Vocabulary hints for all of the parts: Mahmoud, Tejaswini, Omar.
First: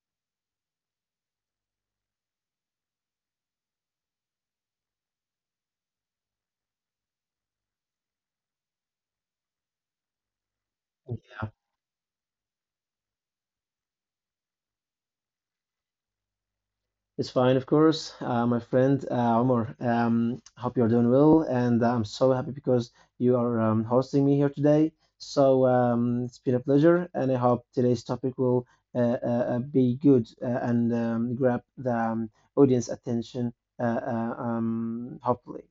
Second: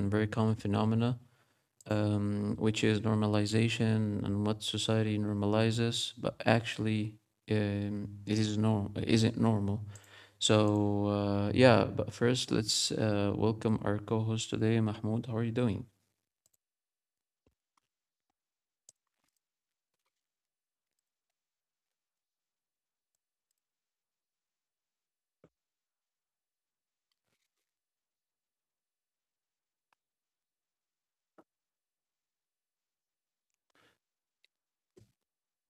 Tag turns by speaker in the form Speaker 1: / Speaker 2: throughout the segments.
Speaker 1: and very common phenomena, which is normalization and what society normalizes, but actually, it is norm isn't normal. So, yeah. But first, let's welcome our co-host today, Mahmoud. How are you doing?
Speaker 2: It's fine, of course. My friend Omar, hope you're doing well, and I'm so happy because you are hosting me here today. It's been a pleasure, and I hope today's topic will uh, uh, be good and grab the audience attention, uh, hopefully.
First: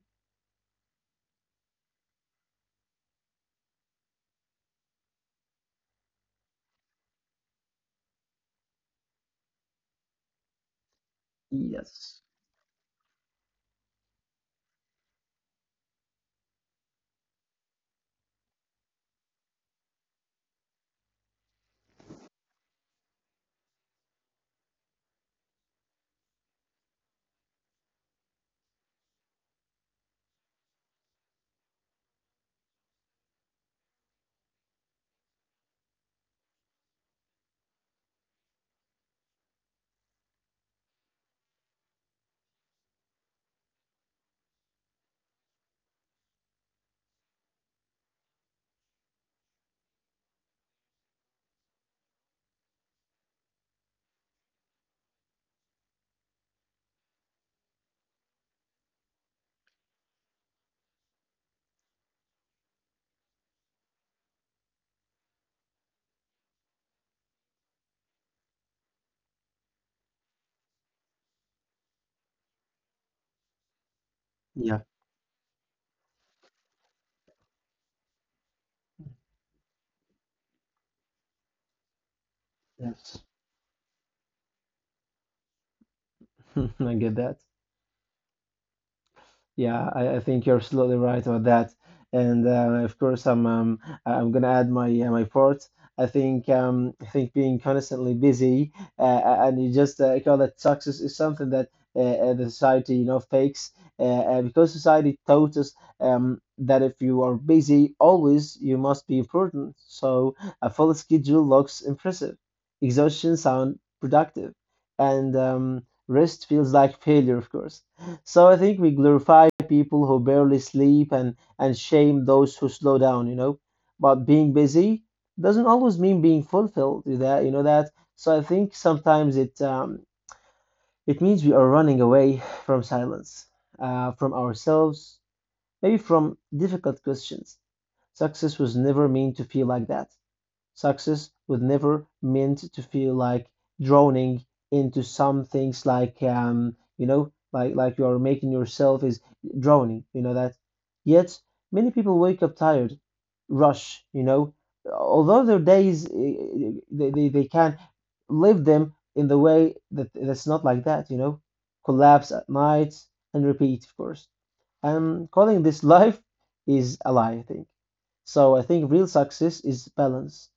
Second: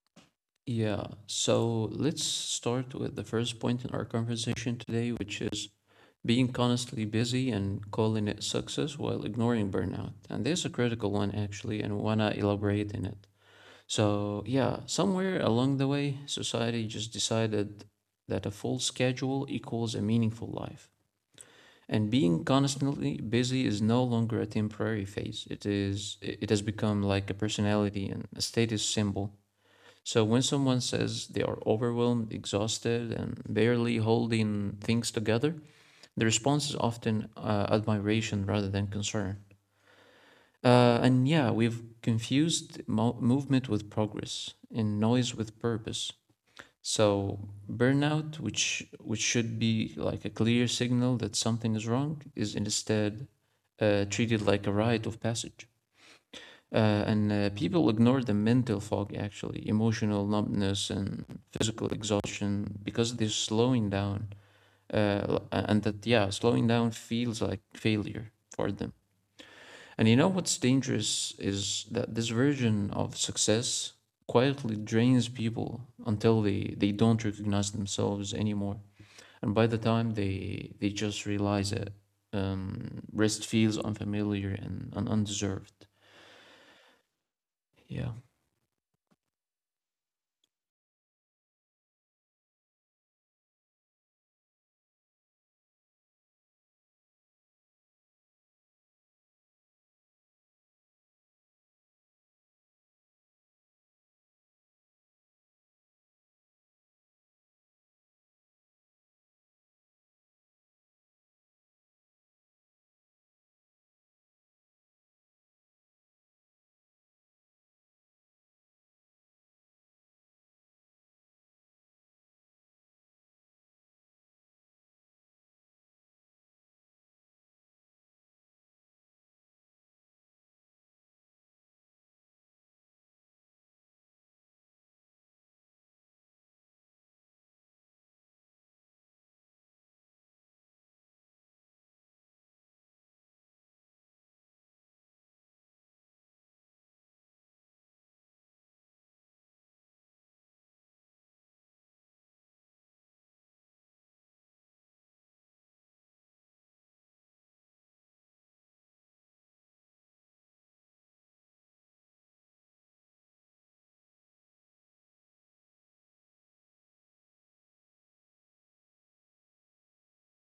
Speaker 1: Yeah, so let's start with the first point in our conversation today, which is being constantly busy and calling it success while ignoring burnout. And there's a critical one actually, and
Speaker 2: Yes.
Speaker 1: wanna elaborate in it. So yeah, somewhere along the way, society just decided that a full schedule equals a meaningful life. And being constantly busy is no longer a temporary phase. It has become like a personality and a status symbol. So when someone says they are overwhelmed, exhausted, and barely holding things together, the response is often admiration rather than concern. And yeah, we've confused movement with progress and noise with purpose. So burnout, which should be like a clear signal that something is wrong, is instead treated like a rite of passage. And People ignore the mental fog, actually, emotional numbness and physical exhaustion because they're slowing down and that yeah slowing down feels like failure for them. And you know what's dangerous is that this version of success quietly
Speaker 2: Yeah.
Speaker 1: drains people until they don't recognize themselves anymore. And by the time they just realize it,
Speaker 2: Yes.
Speaker 1: rest feels unfamiliar and undeserved.
Speaker 2: I get that.
Speaker 1: Yeah,
Speaker 2: Yeah, I think you're absolutely right about that. And of course, I'm gonna add my my part. I think being constantly busy uh, and you just call that success is something that the society you know fakes because society taught us that if you are busy always you must be important. So a full schedule looks impressive, exhaustion sound productive, and rest feels like failure, of course. So I think we glorify people who barely sleep and shame those who slow down, you know. But being busy doesn't always mean being fulfilled with that, you know that. So I think sometimes it means we are running away from silence, from ourselves, maybe from difficult questions. Success was never meant to feel like that. Success was never meant to feel like drowning into some things like you know, like you are making yourself is drowning, you know that. Yet many people wake up tired, rush, you know, although their days they can live them in the way that that's not like that, you know, collapse at night and repeat, of course. And calling this life is a lie, I think. So I think real success is balance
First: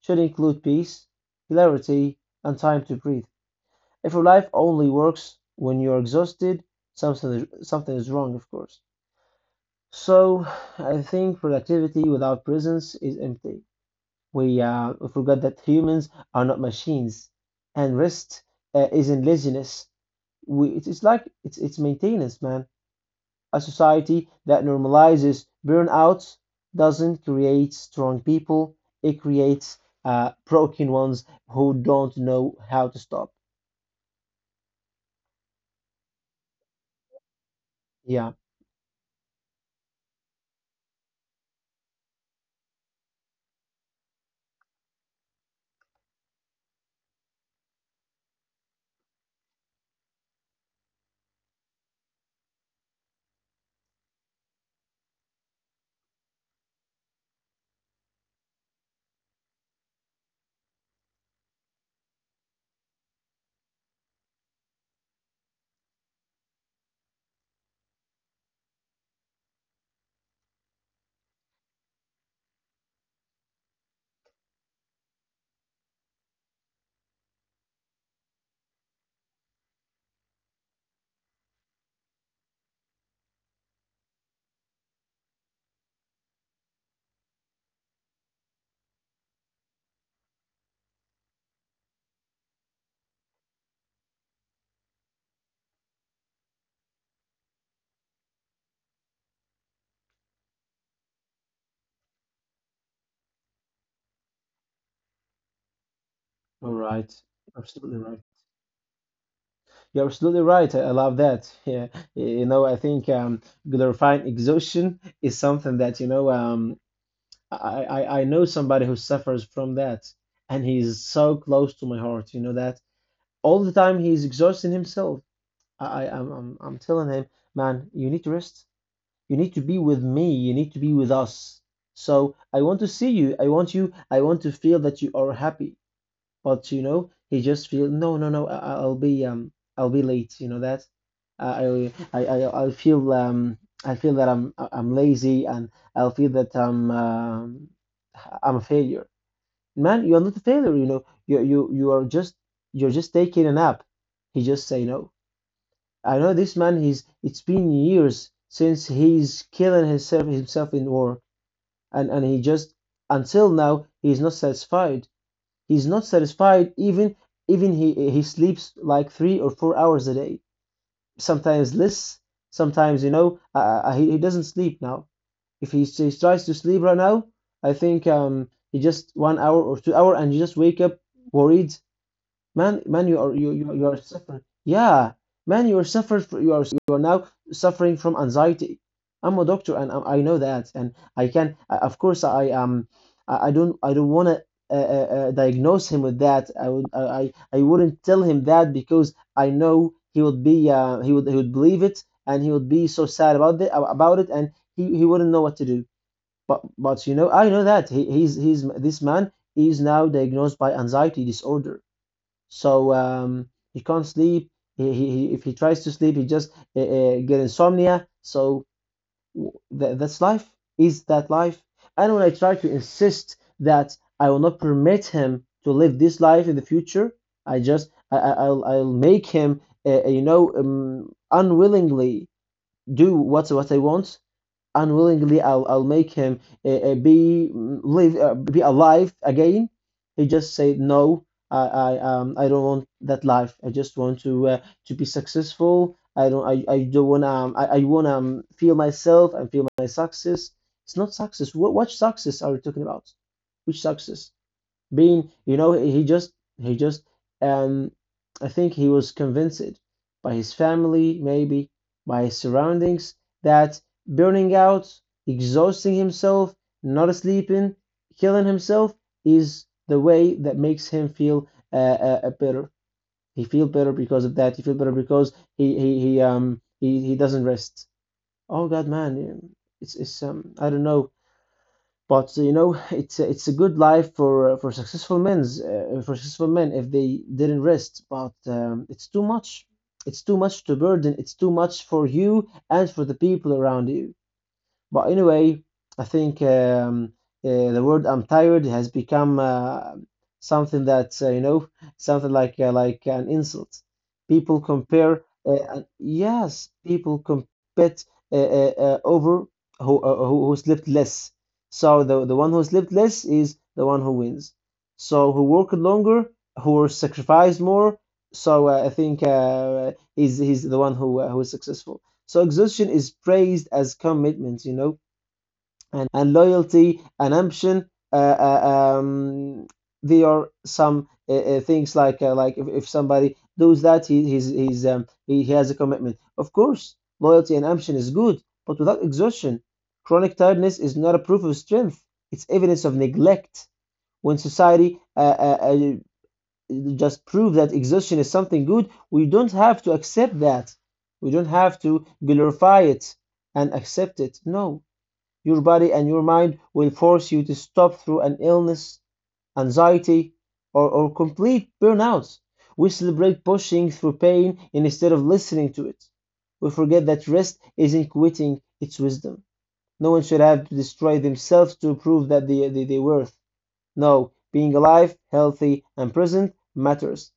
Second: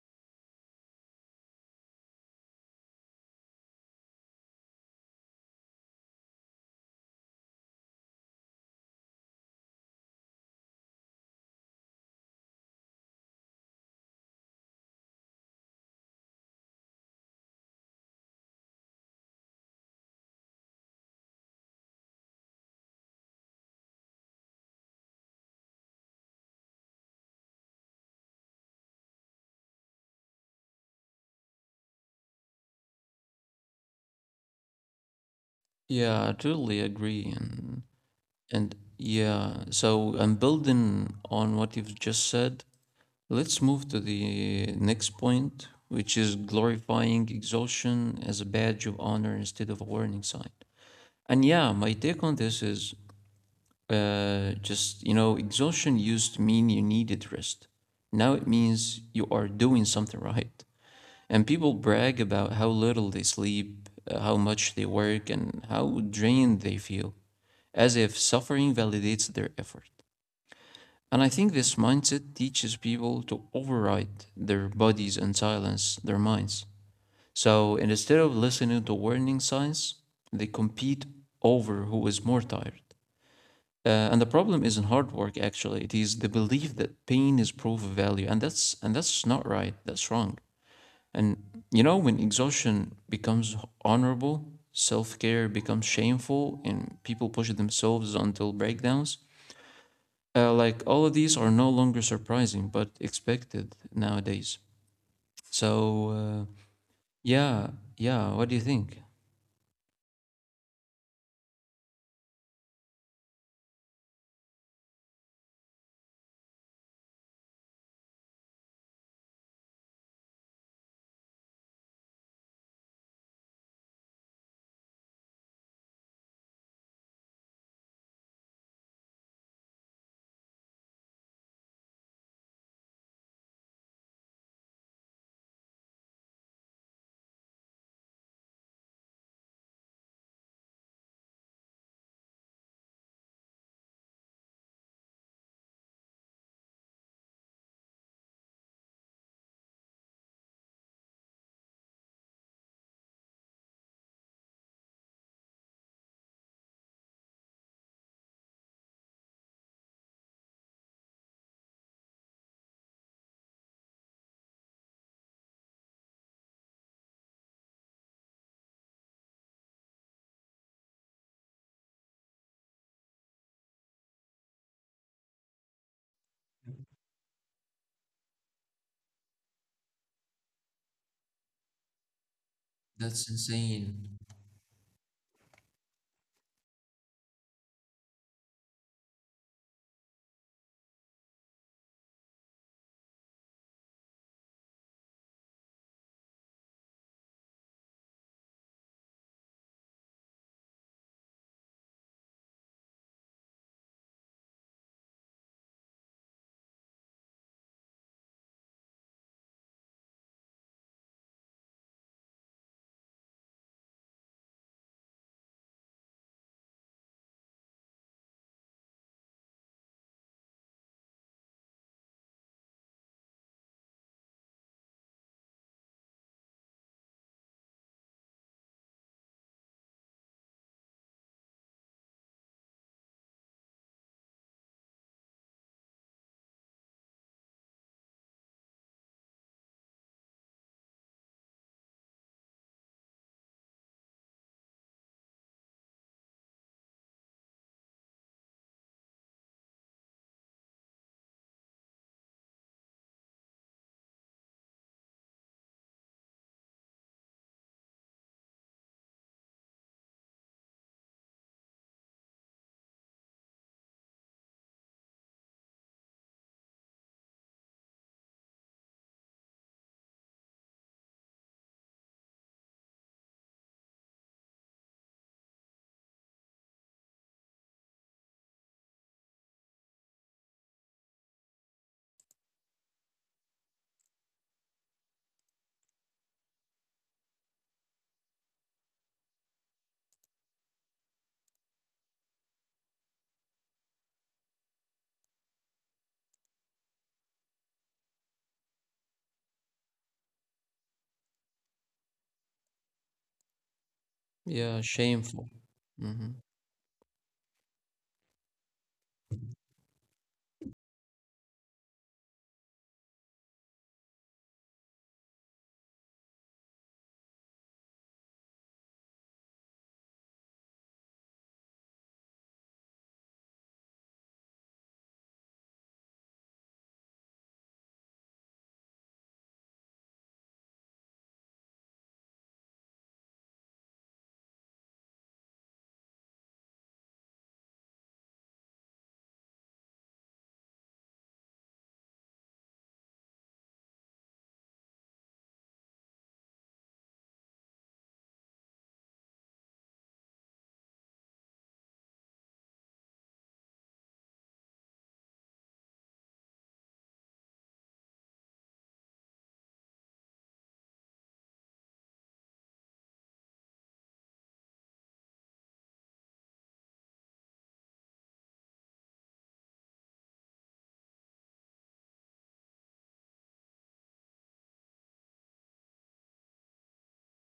Speaker 2: should include peace, hilarity, and time to breathe. If your life only works when you're exhausted, something is wrong, of course. So I think productivity without presence is empty. We forget that humans are not machines, and rest isn't laziness. We it's like it's maintenance, man. A society that normalizes burnouts doesn't create strong people, it creates broken ones who don't know how to stop.
Speaker 1: yeah, I totally agree. and
Speaker 2: Yeah,
Speaker 1: and yeah, so I'm building on what you've just said. Let's move to the next point, which is glorifying exhaustion as a badge of honor instead of a warning sign. And yeah, my take on this is just, you know, exhaustion used to mean you needed rest. Now it means you are doing something right. And people brag about how little they sleep, how much they work, and how drained they feel, as if suffering validates their effort. And I think this mindset teaches people to override their bodies and silence their minds. So instead of listening to warning signs, they compete over who is more tired. And the problem isn't hard work actually. It is the belief that pain is proof of value. And that's not right. That's wrong. And you know, when exhaustion becomes honorable, self-care becomes shameful, and people push themselves until breakdowns, like all of these are no longer surprising, but expected nowadays. So uh,
Speaker 2: all right.
Speaker 1: yeah,
Speaker 2: Absolutely right.
Speaker 1: yeah. What do you think?
Speaker 2: You're absolutely right. I love that. Yeah, you know, I think glorifying exhaustion is something that, you know, I know somebody who suffers from that, and he's so close to my heart, you know, that all the time he's exhausting himself. I'm telling him, man, you need to rest. You need to be with me. You need to be with us. So I want to see you. I want you. I want to feel that you are happy. But you know, he just feel no, no, no. I- will be I'll be late. You know that. I, I, I, I feel um, I feel that I'm lazy, and I'll feel that I'm a failure. Man, you are not a failure. You know, you are just, you're just taking a nap. He just say no. I know this man. He's it's been years since he's killing himself in war, and he just until now he's not satisfied. He's not satisfied even he sleeps like 3 or 4 hours a day, sometimes less. Sometimes you know he doesn't sleep now. If he, s- He tries to sleep right now, I think he just 1 hour or 2 hour and you just wake up worried. Man, you
Speaker 1: That's
Speaker 2: are you are
Speaker 1: insane.
Speaker 2: suffering. Yeah, man, you are suffered. You are now suffering from anxiety. I'm a doctor, and I know that, and I can. Of course, I don't want to diagnose him with that. I wouldn't tell him that because I know he would be he would believe it, and he would be so sad about it, and he wouldn't know what to do. But you know, I know that he's this man is now diagnosed by anxiety disorder so he can't sleep. If he tries to sleep, he just get insomnia. W- that's life. Is that life? And when I try to insist that I will not permit him to live this life in the future, I just I, I'll make him you know unwillingly do what I want. Unwillingly I'll make him be mm, live be alive again. He just said no. I don't want that life. I just want to be successful. I don't want I wanna feel myself and feel my success. It's not success. What success are we talking about? Which success? Being you know he just um I think he was convinced by his family maybe, by his surroundings, that burning out, exhausting himself, not sleeping, killing himself is the way that makes him feel better. He feel better because of that. He feel better because he doesn't rest. Oh god, man, it's I don't know. But you know, it's a good life for successful men's for successful men if they didn't rest. But it's too much. It's too much to burden. It's too much for you and for the people around you. But anyway, I think the word "I'm tired" has become something that you know, something like an insult.
Speaker 1: Yeah, shameful. Hmm.
Speaker 2: Yes, people compete over who slept less. So the one who slept less is the one who wins. So who worked longer, who sacrificed more. So I think he's the one who is successful. So exhaustion is praised as commitment, you know, and loyalty and ambition. There are some things like if somebody does that, he has a commitment. Of course, loyalty and ambition is good, but without exhaustion, chronic tiredness is not a proof of strength. It's evidence of neglect. When society just prove that exhaustion is something good, we don't have to accept that. We don't have to glorify it and accept it. No. Your body and your mind will force you to stop through an illness, anxiety, or complete burnout. We celebrate pushing through pain instead of listening to it. We forget that rest isn't quitting, it's wisdom. No one should have to destroy themselves to prove that they worth. No, being alive, healthy, and present matters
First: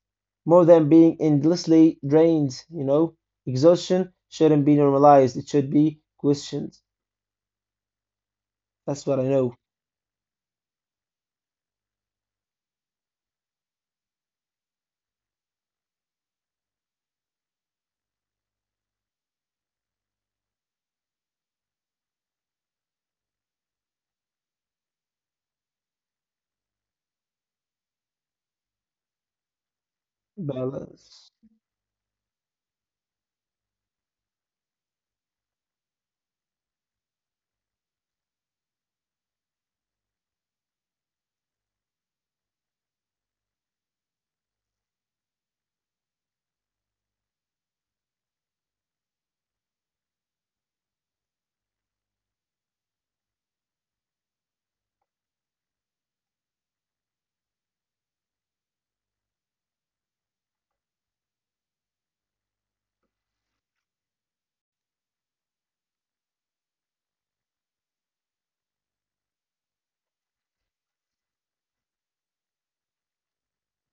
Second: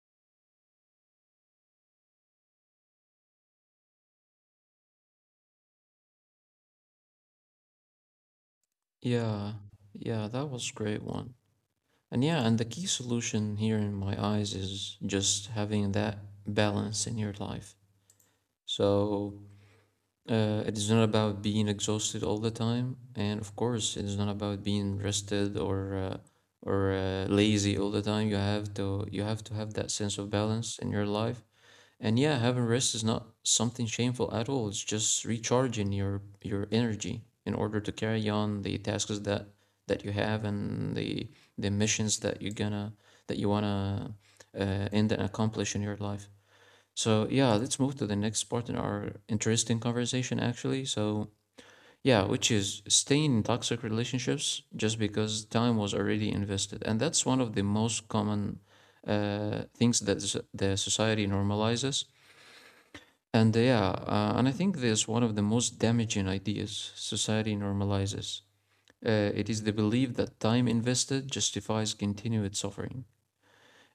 Speaker 2: more than being endlessly drained, you know? Exhaustion shouldn't be normalized, it should be questioned. That's what I
Speaker 1: Yeah,
Speaker 2: know.
Speaker 1: yeah, that was a great one. And yeah, and the key solution here in my eyes is just having that balance in your life. So it is not about being exhausted all the time, and of course, it is not about being rested or lazy all the time. You have to have that sense of balance in your
Speaker 2: Balance.
Speaker 1: life. And yeah, having rest is not something shameful at all. It's just recharging your energy in order to carry on the tasks that that you have and the missions that you're gonna that you wanna end and accomplish in your life. So yeah, let's move to the next part in our interesting conversation actually. So yeah, which is staying in toxic relationships just because time was already invested. And that's one of the most common things that the society normalizes. And I think there's one of the most damaging ideas society normalizes. It is the belief that time invested justifies continued suffering.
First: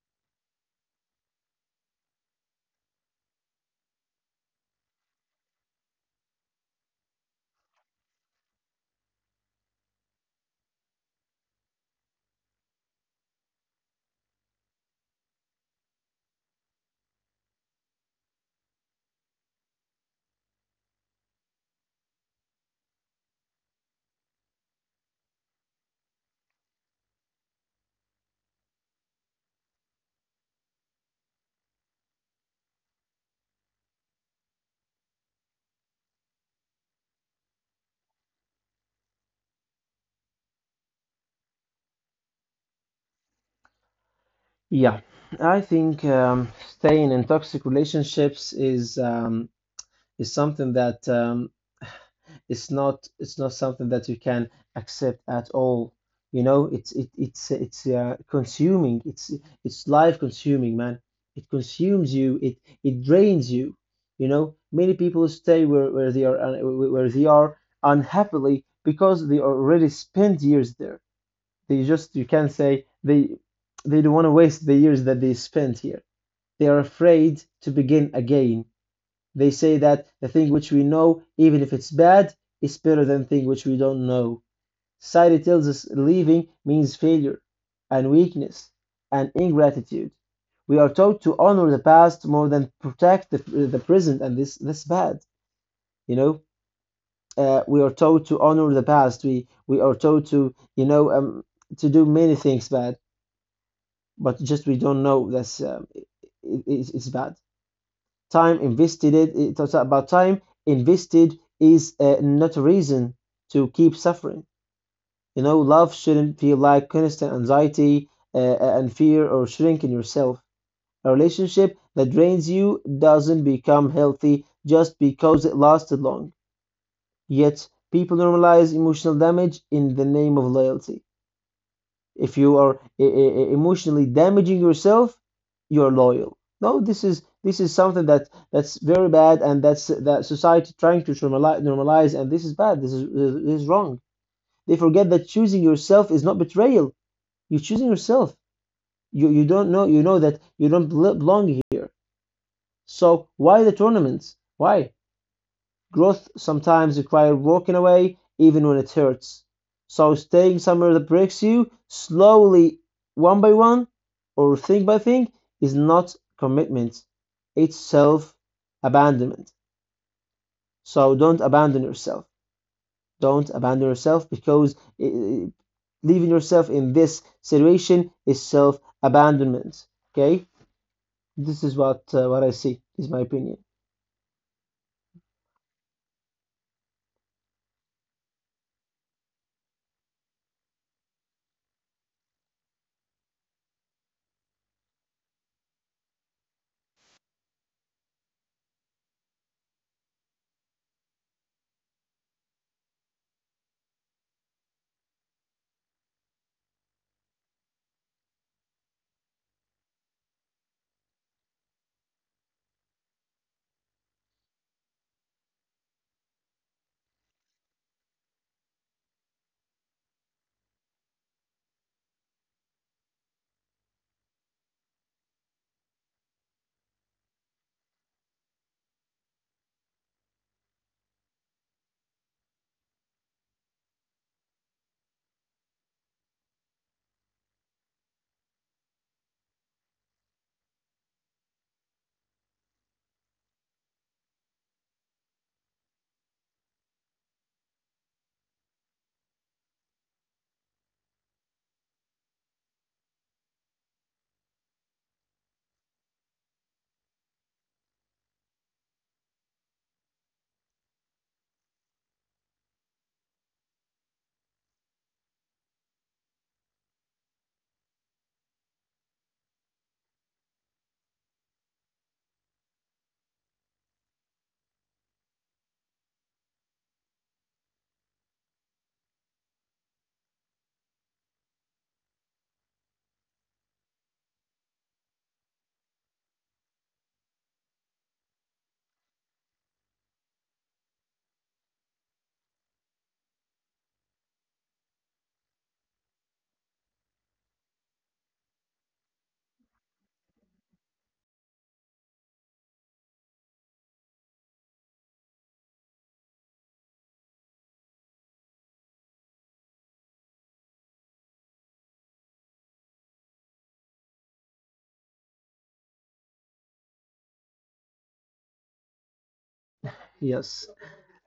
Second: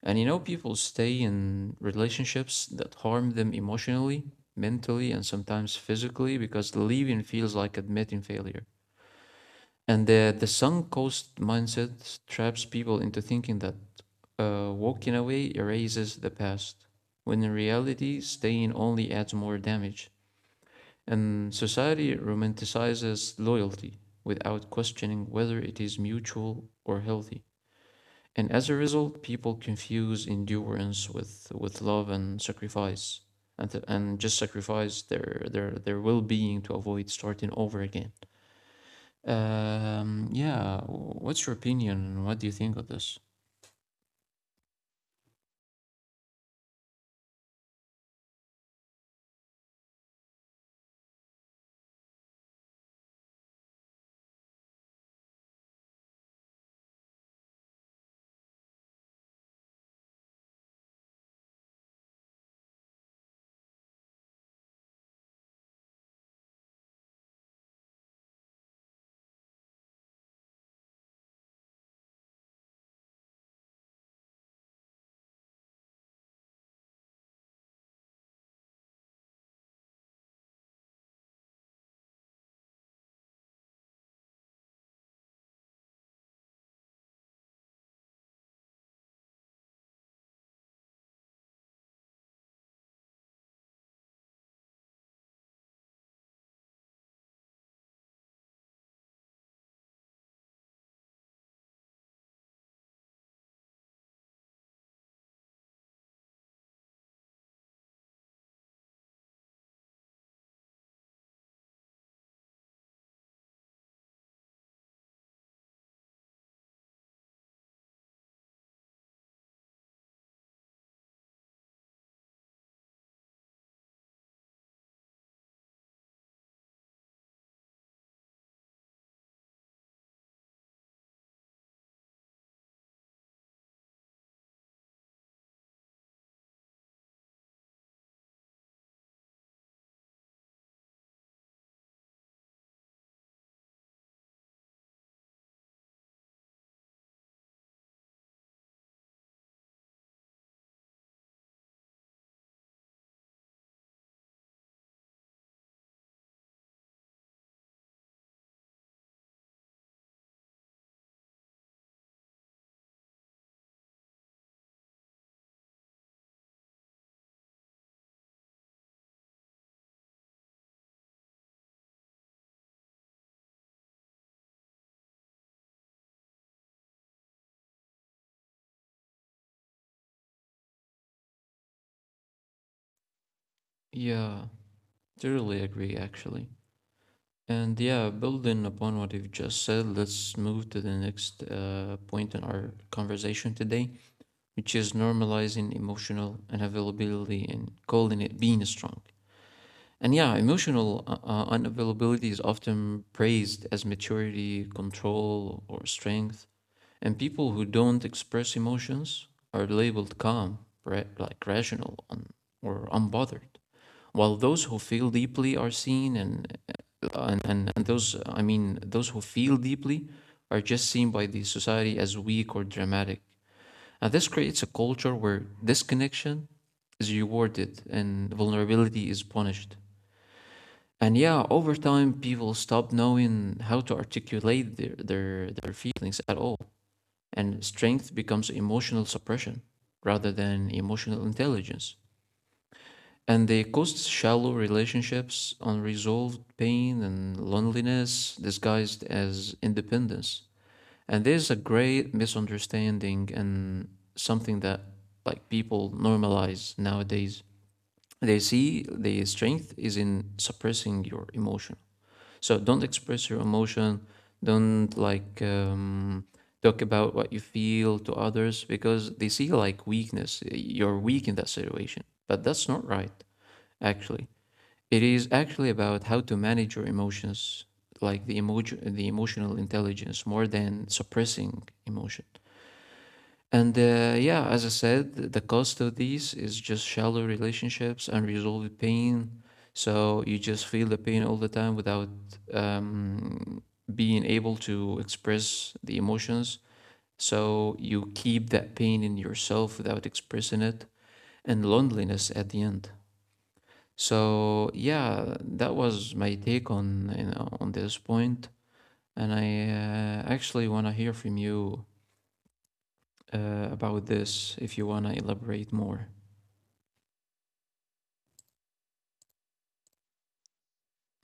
Speaker 1: And you know, people stay in relationships that harm them emotionally, mentally, and sometimes physically because leaving feels like admitting failure. And the sunk cost mindset traps people into thinking that walking away erases the past, when in reality, staying only adds more damage. And society romanticizes loyalty without questioning whether it is mutual or healthy. And as a result, people confuse endurance with love and sacrifice and just sacrifice their well being to avoid starting over again. Yeah, what's your opinion? What do you think of this?
Speaker 2: Yeah, I think staying in toxic relationships is something that it's not something that you can accept at all. You know, it's consuming. It's life consuming, man. It consumes you. It drains you. You know, many people stay where they are unhappily because they already spent years there. They just you can say they don't want to waste the years that they spent here. They are afraid to begin again. They say that the thing which we know, even if it's bad, is better than the thing which we don't know. Society tells us leaving means failure and weakness and ingratitude. We are taught to honor the past more than protect the present, and this that's bad. You know, we are taught to honor the past. We are taught to you know to do many things bad, but just we don't know that's it's bad. Time invested, it talks about time invested is not a reason to keep suffering. You know love shouldn't feel like constant anxiety and fear or shrinking yourself. A relationship that drains you doesn't become healthy just because it lasted long, yet people normalize emotional damage in the name of loyalty. If you are emotionally damaging yourself, you're loyal. No, this is something that that's very bad, and that's that society trying to normalize, normalize, and this is bad. This is wrong. They forget that choosing yourself is not betrayal. You're choosing yourself. You know that you don't belong here. So why the tournaments? Why? Growth sometimes requires walking away, even when it hurts. So staying somewhere that breaks you slowly, one by one, or thing by thing, is not commitment. It's self abandonment. So don't abandon yourself. Don't abandon yourself because eh, eh, leaving yourself in this situation is self abandonment. Okay, this is what I see. Is my opinion.
Speaker 1: Yeah, totally agree actually. And yeah, building upon what you've just said, let's move to the next point in our conversation today, which is normalizing emotional unavailability and calling it being strong. And yeah, emotional unavailability is often praised as maturity, control, or strength. And people who don't express emotions are labeled calm, like rational, or unbothered, while those who feel deeply are seen, and those I mean those who feel deeply are just seen by the society as weak or dramatic. And this creates a culture where disconnection is rewarded and vulnerability is punished. And yeah, over time, people stop knowing how to articulate their feelings at all. And strength becomes emotional suppression rather than emotional intelligence. And they cause shallow relationships, unresolved pain, and loneliness disguised as independence. And there's a great misunderstanding and something that like people normalize nowadays. They see the strength is in suppressing your emotion, so don't express your emotion. Don't like talk about what you feel to others because they see like weakness. You're weak in that situation, but that's not right. Actually, it is actually about how to manage your emotions, like the emotion, the emotional intelligence, more than suppressing emotion. And Yeah, as I said, the cost of these is just shallow relationships, unresolved pain. So you just feel the pain all the time without um, being able to express the emotions. So you keep that pain in yourself without expressing it, and loneliness at the end. So yeah, that was my take on you know, on this point, and I actually want to hear from you about this if you want to elaborate more.
Speaker 2: Yes.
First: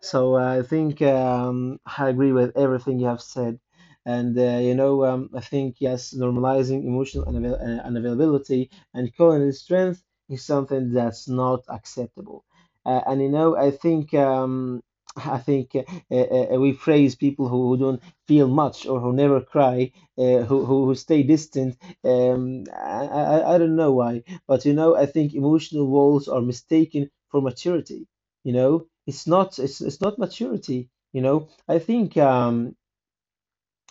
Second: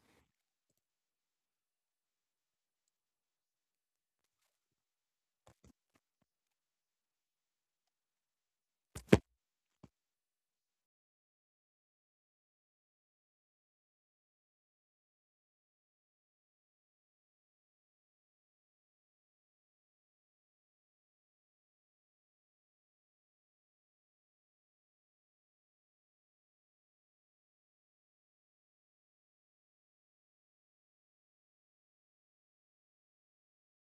Speaker 2: So I think I agree with everything you have said. And you know, I think yes, normalizing emotional unavailability and calling it strength is something that's not acceptable. And you know, I think we praise people who don't feel much or who never cry, who stay distant. I don't know why, but you know, I think emotional walls are mistaken for maturity. You know, it's not maturity. You know,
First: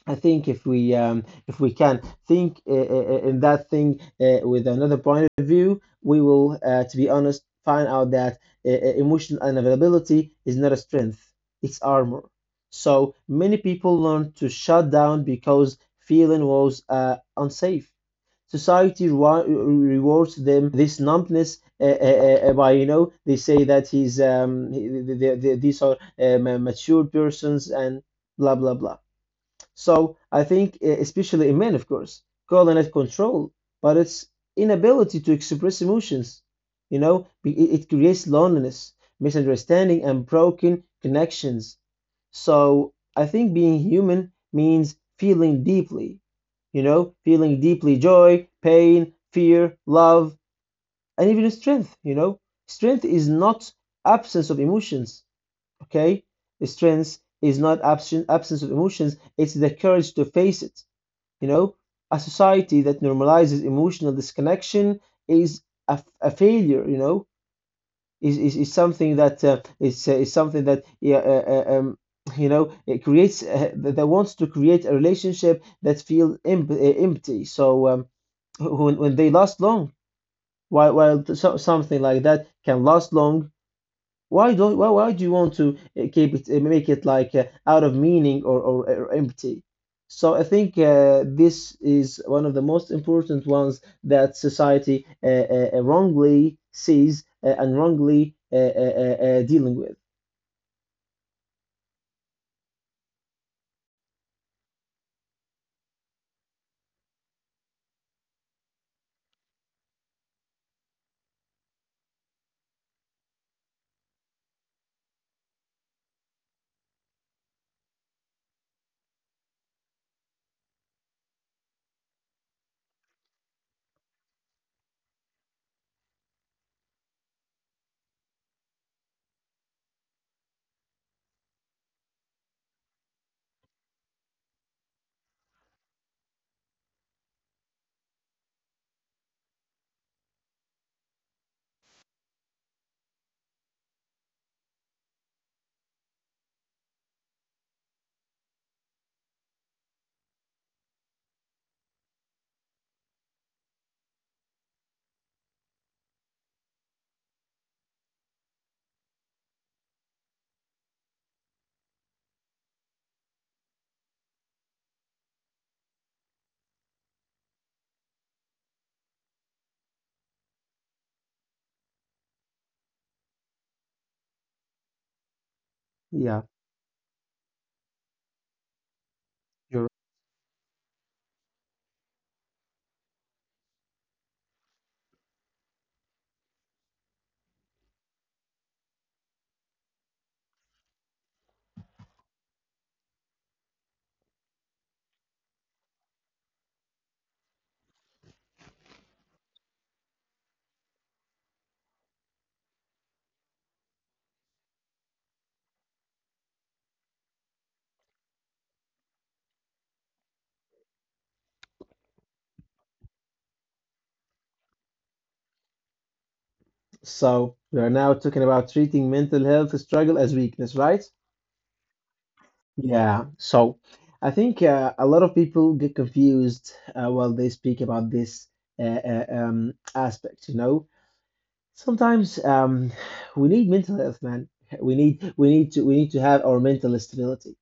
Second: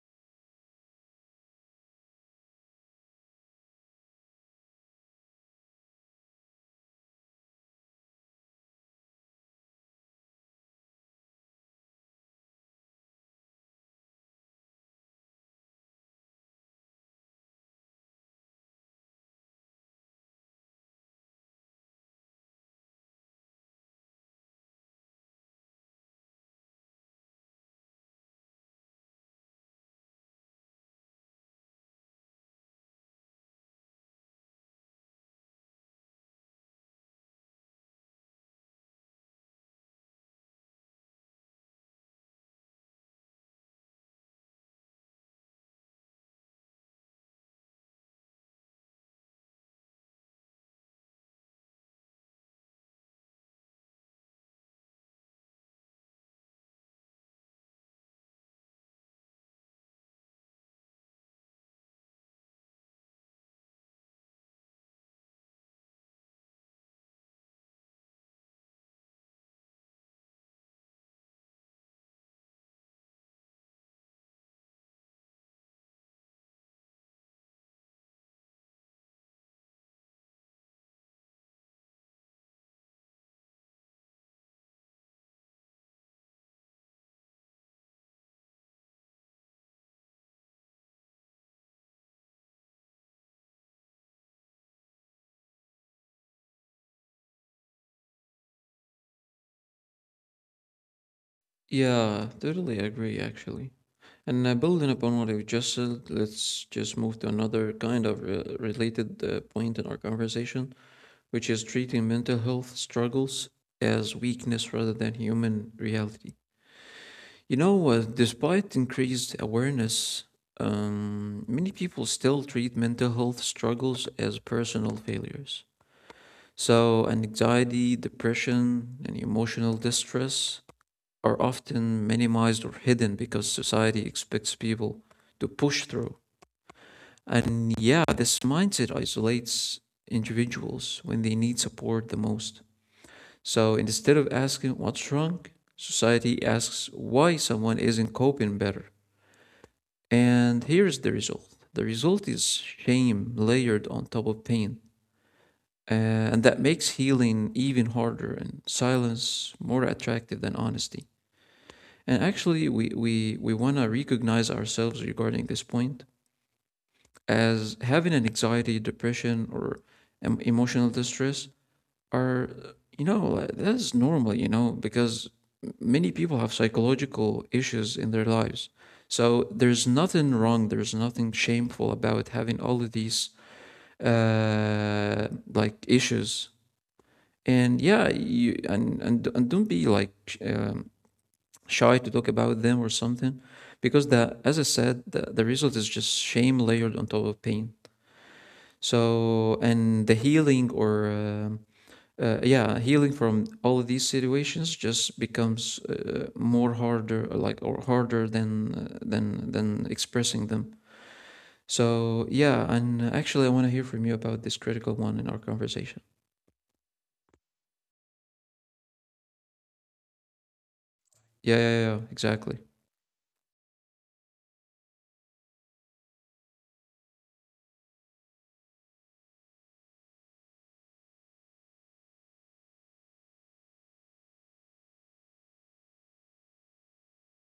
Speaker 2: I think if we can think in that thing with another point of view, we will, to be honest, find out that uh, uh, emotional unavailability is not a strength; it's armor. So many people learn to shut down because feeling was unsafe. Society rewards them this numbness by, you know, they say that these are mature persons and blah blah blah. So I think especially in men, of course, calling it control, but it's inability to express emotions. You know, it creates loneliness, misunderstanding, and broken connections. So I think being human means feeling deeply, you know, feeling deeply joy, pain, fear, love, and even strength, you know. Strength is not absence of emotions, okay? Strength is not absence of emotions, it's the courage to face it, you know. A society that normalizes emotional disconnection is a failure, you know, is something that is something that yeah, uh, um, you know, it creates that that wants to create a relationship that feels empty. So when they last long, while so, something like that can last long, why do you want to keep it, make it like out of meaning, or empty? So I think this is one of the most important ones that society wrongly sees and wrongly dealing with.
Speaker 1: Yeah, totally agree, actually. And building upon what you just said, let's just move to another kind of related point in our conversation, which is treating mental health struggles as weakness rather than human reality. You know, despite increased awareness, many people still treat mental health struggles as personal failures. So, anxiety, depression, and emotional distress are often minimized or hidden because society expects people to push through. And yeah, this mindset isolates individuals when they need support the most. So instead of asking what's wrong, society asks why someone isn't coping better. And here's the result is shame layered on top of pain. Uh, and that makes healing even harder and silence more attractive than honesty. And actually, we want to recognize ourselves regarding this point as having an anxiety, depression, or emotional distress are, you know, like, that's normal, you know, because many people
Speaker 2: Yeah,
Speaker 1: have psychological issues in their lives. So
Speaker 2: you're
Speaker 1: there's
Speaker 2: right.
Speaker 1: nothing wrong, there's nothing shameful about having all of these uh like issues. And yeah, you and don't be like shy to talk about them or something because the as I said the result is just shame layered on top of pain. So and the healing or yeah healing from all of these situations just becomes more harder like or harder than than expressing them. So yeah, and actually I want to hear from you about this critical one in our conversation.
Speaker 2: So we are now talking about treating mental health struggle as weakness, right?
Speaker 1: Yeah, yeah, yeah, exactly.
Speaker 2: Yeah, so I think a lot of people get confused while they speak about this aspect, you know. Sometimes we need mental health, man. We need to have our mental stability.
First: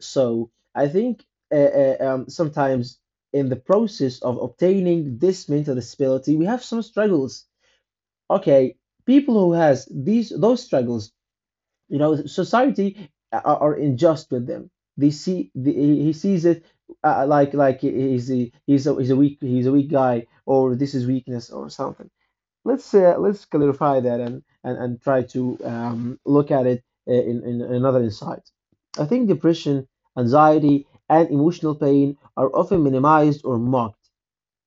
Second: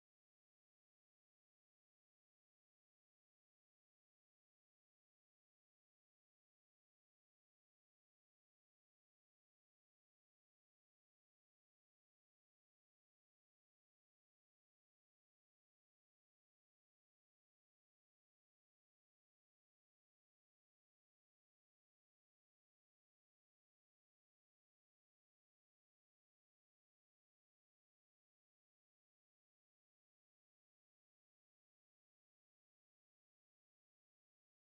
Speaker 2: So I think uh, sometimes in the process of obtaining this mental stability, we have some struggles. Okay, people who has these those struggles, you know, society are unjust with them. They see the, he sees it like he's a, he's a he's a weak guy, or this is weakness or something. Let's let's clarify that and and try to look at it in another insight. I think depression, anxiety, and emotional pain are often minimized or mocked.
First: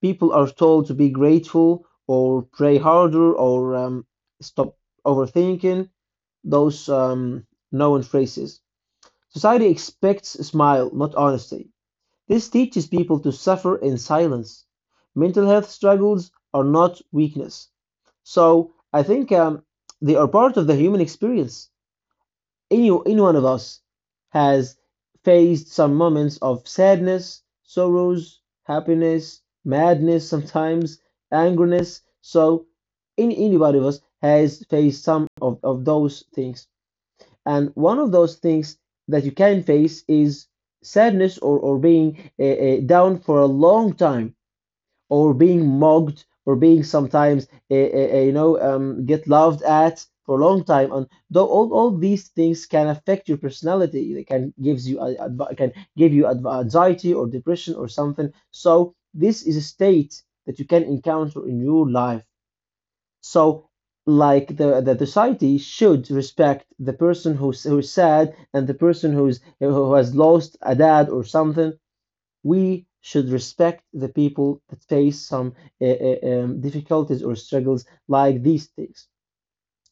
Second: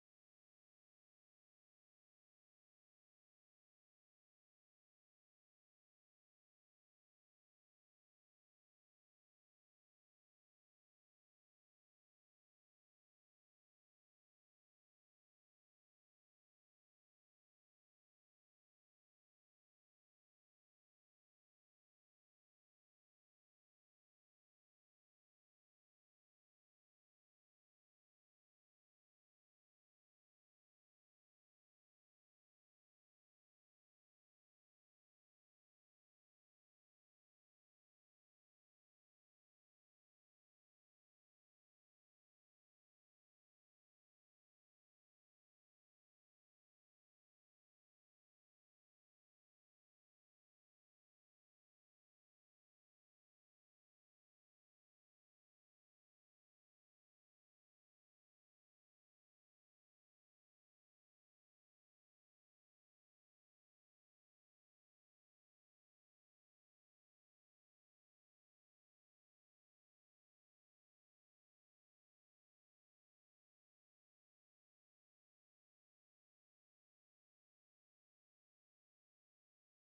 Speaker 2: People are told to be grateful or pray harder or stop overthinking, those known phrases. Society expects a smile, not honesty. This teaches people to suffer in silence. Mental health struggles are not weakness. So I think they are part of the human experience. Any one of us has faced some moments of sadness, sorrows, happiness, madness sometimes, angerness. So anybody of us has faced some of those things. And one of those things that you can face is sadness, or being down for a long time, or being mocked, or being sometimes, you know, get laughed at for a long time. And though all these things can affect your personality, they can give you anxiety or depression or something. So this is a state that you can encounter in your life. So, like the society should respect the person who's sad and the person who has lost a dad or something. We should respect the people that face some difficulties or struggles like these things.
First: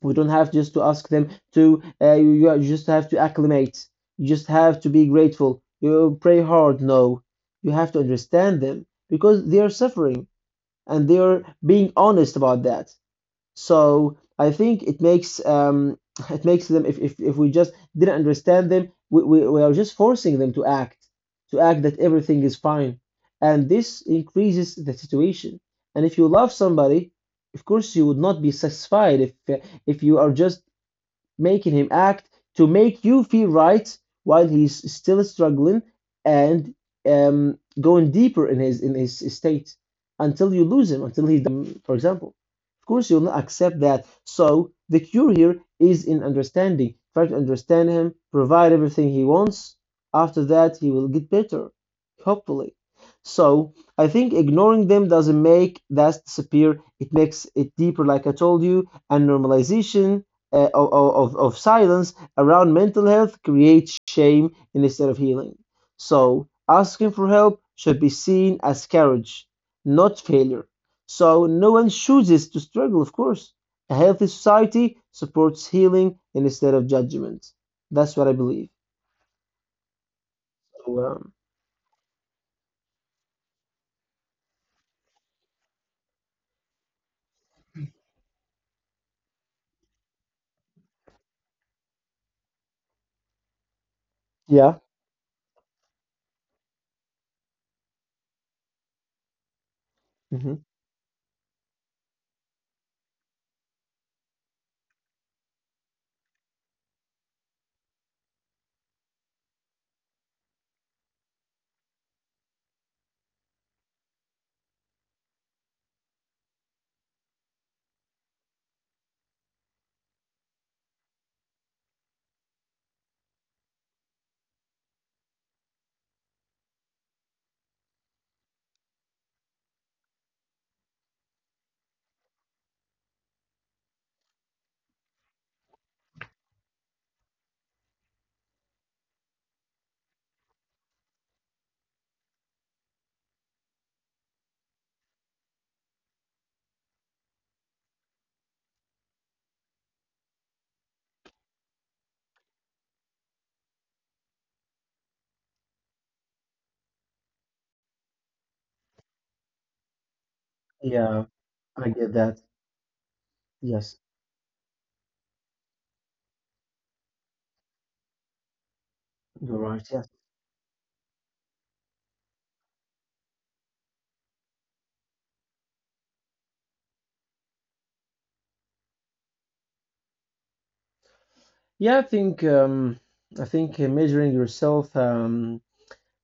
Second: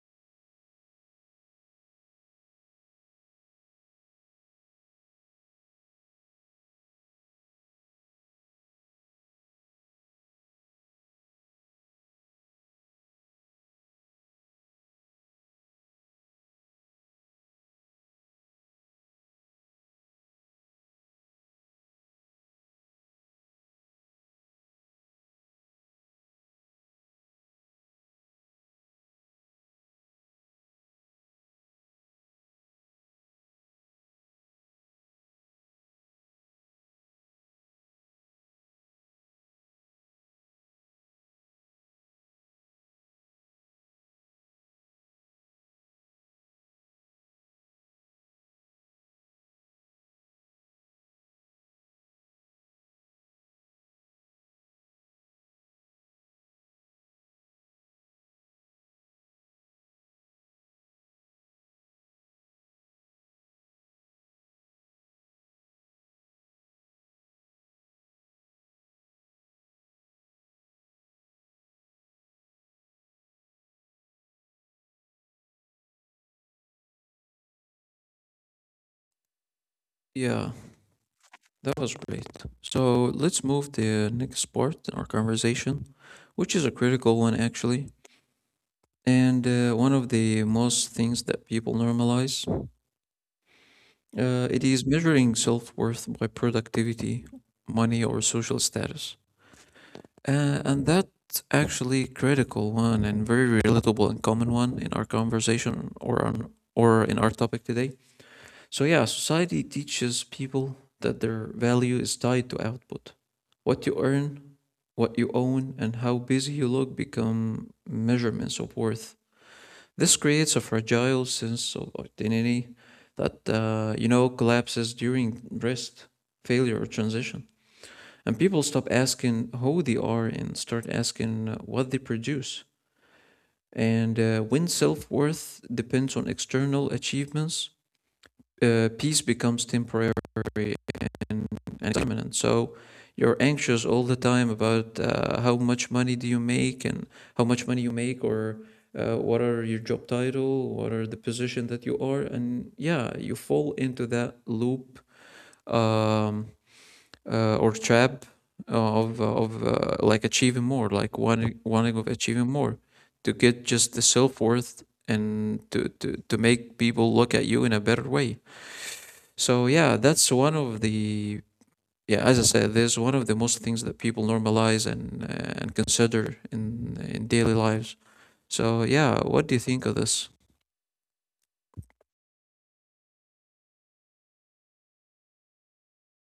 Speaker 2: We don't have just to ask them to. You, you just have to acclimate. You just have to be grateful. You pray hard. No, you have to understand them because they are suffering and they are being honest about that. So I think it makes them, if we just didn't understand them, we are just forcing them to act that everything is fine. And this increases the situation. And if you love somebody, of course you would not be satisfied if you are just making him act to make you feel right while he's still struggling and going deeper in his state until you lose him, until he, for example. Of course, you'll not accept that. So the cure here is in understanding. Try to understand him, provide everything he wants. After that, he will get better, hopefully. So I think ignoring them doesn't make that disappear. It makes it deeper, like I told you, and normalization uh, of, of silence around mental health creates shame instead of healing. So, asking for help should be seen as courage, not failure. So, no one chooses to struggle, of course. A healthy society supports healing instead of judgment. That's what I believe.
Speaker 1: Yeah.
Speaker 2: So,
Speaker 1: That was great. So let's move the next part in our conversation, which is a critical one actually, and one of the most things that people normalize. It
Speaker 2: yeah.
Speaker 1: is measuring self-worth by productivity, money, or social status,
Speaker 2: Hmm.
Speaker 1: and that's actually critical one and very relatable and common one in our conversation or on or in our topic today. So, yeah, society teaches people that their value is tied to output. What you earn, what you own, and how busy you look become measurements of worth. This creates a fragile sense of identity that, you know, collapses during rest, failure, or transition. And people stop asking who they are and start asking what they produce. And when self worth depends on external achievements, peace becomes temporary and, and it's imminent. So you're anxious all the time about how much money do you make and how much money you make or what are your job title, what are the position that you are, and yeah, you fall into that loop um, or trap of like achieving more, like
Speaker 2: Yeah,
Speaker 1: wanting
Speaker 2: I
Speaker 1: wanting of
Speaker 2: get
Speaker 1: achieving
Speaker 2: that.
Speaker 1: more, to get just the
Speaker 2: Yes,
Speaker 1: self worth and to make people look at you in a better way. So
Speaker 2: you're right.
Speaker 1: yeah,
Speaker 2: Yes.
Speaker 1: that's one of the yeah. As I said, this is one of the most things that people normalize and consider in in daily lives. So yeah, what do you think of this?
Speaker 2: Yeah, I think measuring yourself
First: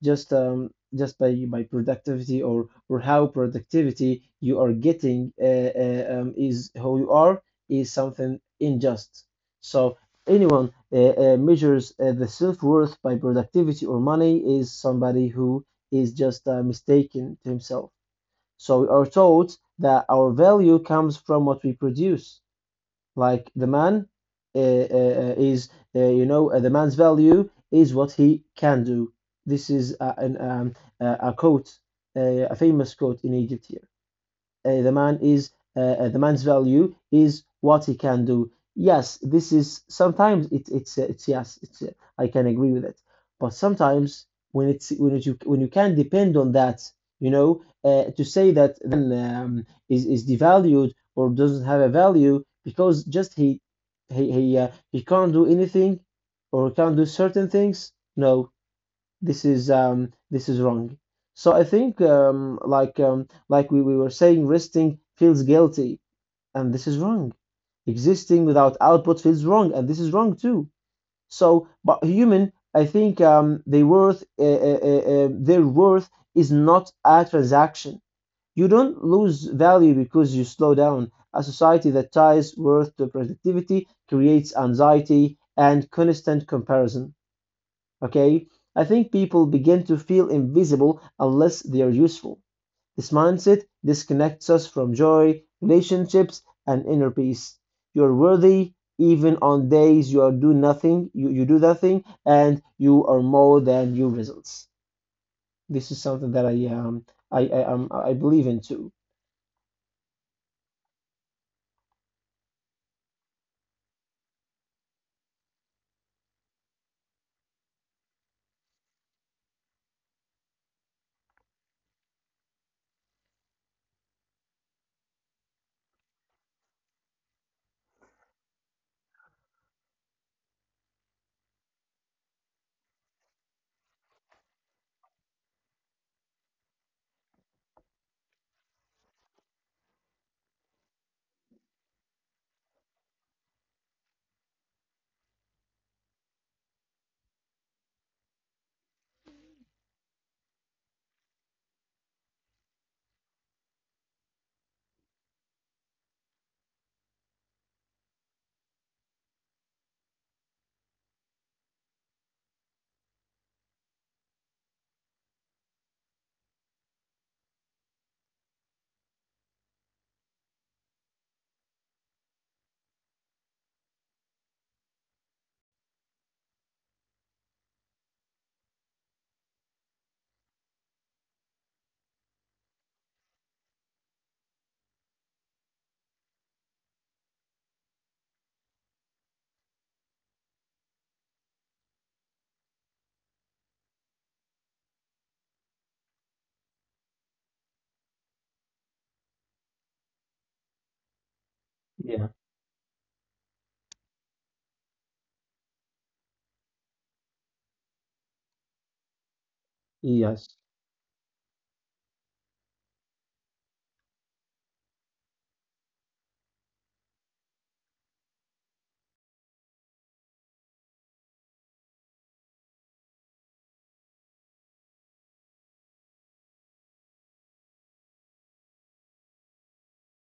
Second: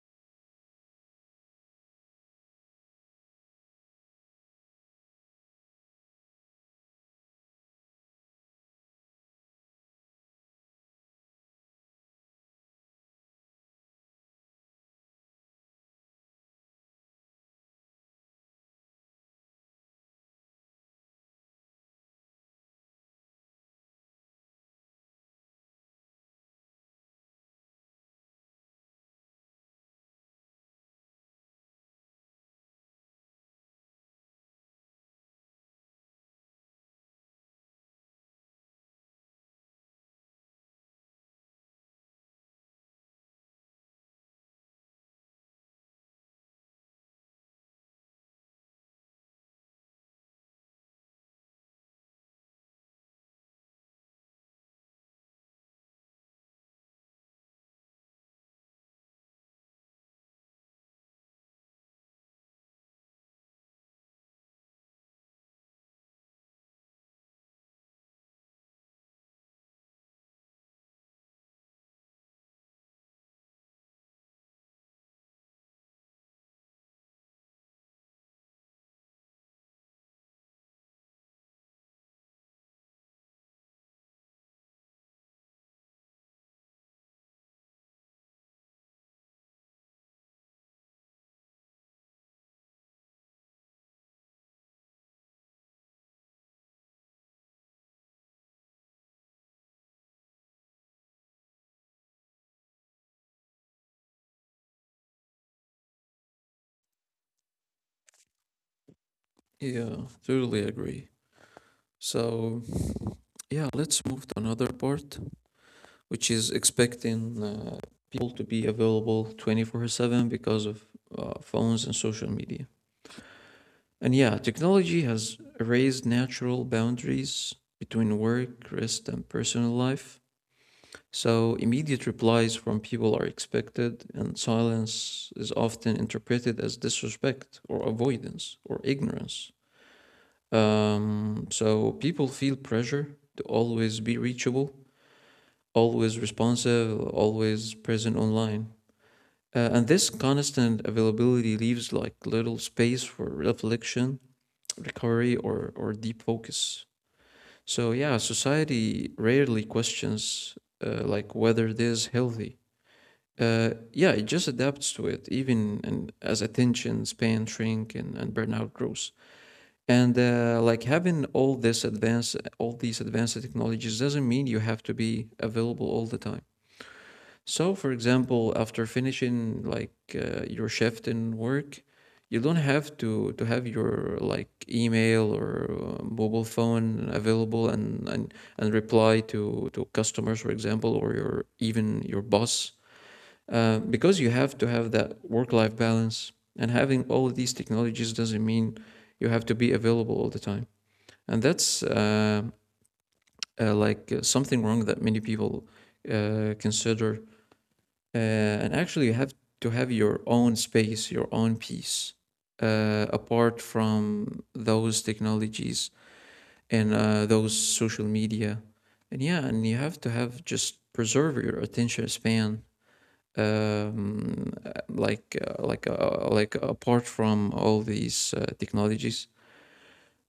Speaker 2: just by productivity or how productivity you are getting is who you are, is something unjust. So anyone measures the self-worth by productivity or money is somebody who is just mistaken to himself. So we are taught that our value comes from what we produce. Like the man uh, uh, uh, is, you know, the man's value is what he can do. This is a quote, uh, a famous quote in Egypt, the man is the man's value is what he can do. Yes, this is sometimes it, it's yes, it's I can agree with it. But sometimes when it's when it, you when you can depend on that, you know, to say that then is devalued or doesn't have a value because just he can't do anything or can't do certain things. No, this is wrong. So I think like we were saying resting feels guilty, and this is wrong. Existing without output feels wrong, and this is wrong too. So but human, I think they worth their worth is not a transaction. You don't lose value because you slow down. A society that ties worth to productivity creates anxiety and constant comparison. Okay, I think people begin to feel invisible unless they are useful. This mindset disconnects us from joy, relationships, and inner peace. You're worthy even on days you are do nothing, you do nothing, and you are more than your results. This is something that I believe in too.
Speaker 1: Yeah, totally agree. So yeah, let's move to another part, which is expecting people to be available 24/7 because of phones and social media. And yeah, technology has erased natural boundaries between work, rest, and personal life. So immediate replies from people are expected, and silence is often interpreted as disrespect or avoidance or ignorance. So people feel pressure to always be reachable, always responsive, always present online. And this constant availability leaves like little space for reflection, recovery, or deep focus. So yeah, society rarely questions like whether this is healthy. Yeah, it just adapts to it, even and as attention span shrink and burnout grows. And like having all this advanced, all these advanced technologies doesn't mean you have to be available all the time. So, for example, after finishing like your shift in work, you don't have to have your like email or mobile phone available and reply to customers, for example, or your even your boss because you have to have that work-life balance, and having all of these technologies doesn't mean you have to be available all the time. And that's
Speaker 2: Yeah.
Speaker 1: like something wrong that many people consider, and actually you have to have your own
Speaker 2: Yes.
Speaker 1: space, your own peace, apart from those technologies and those social media. And yeah, and you have to have just preserve your attention span, um, like like apart from all these technologies.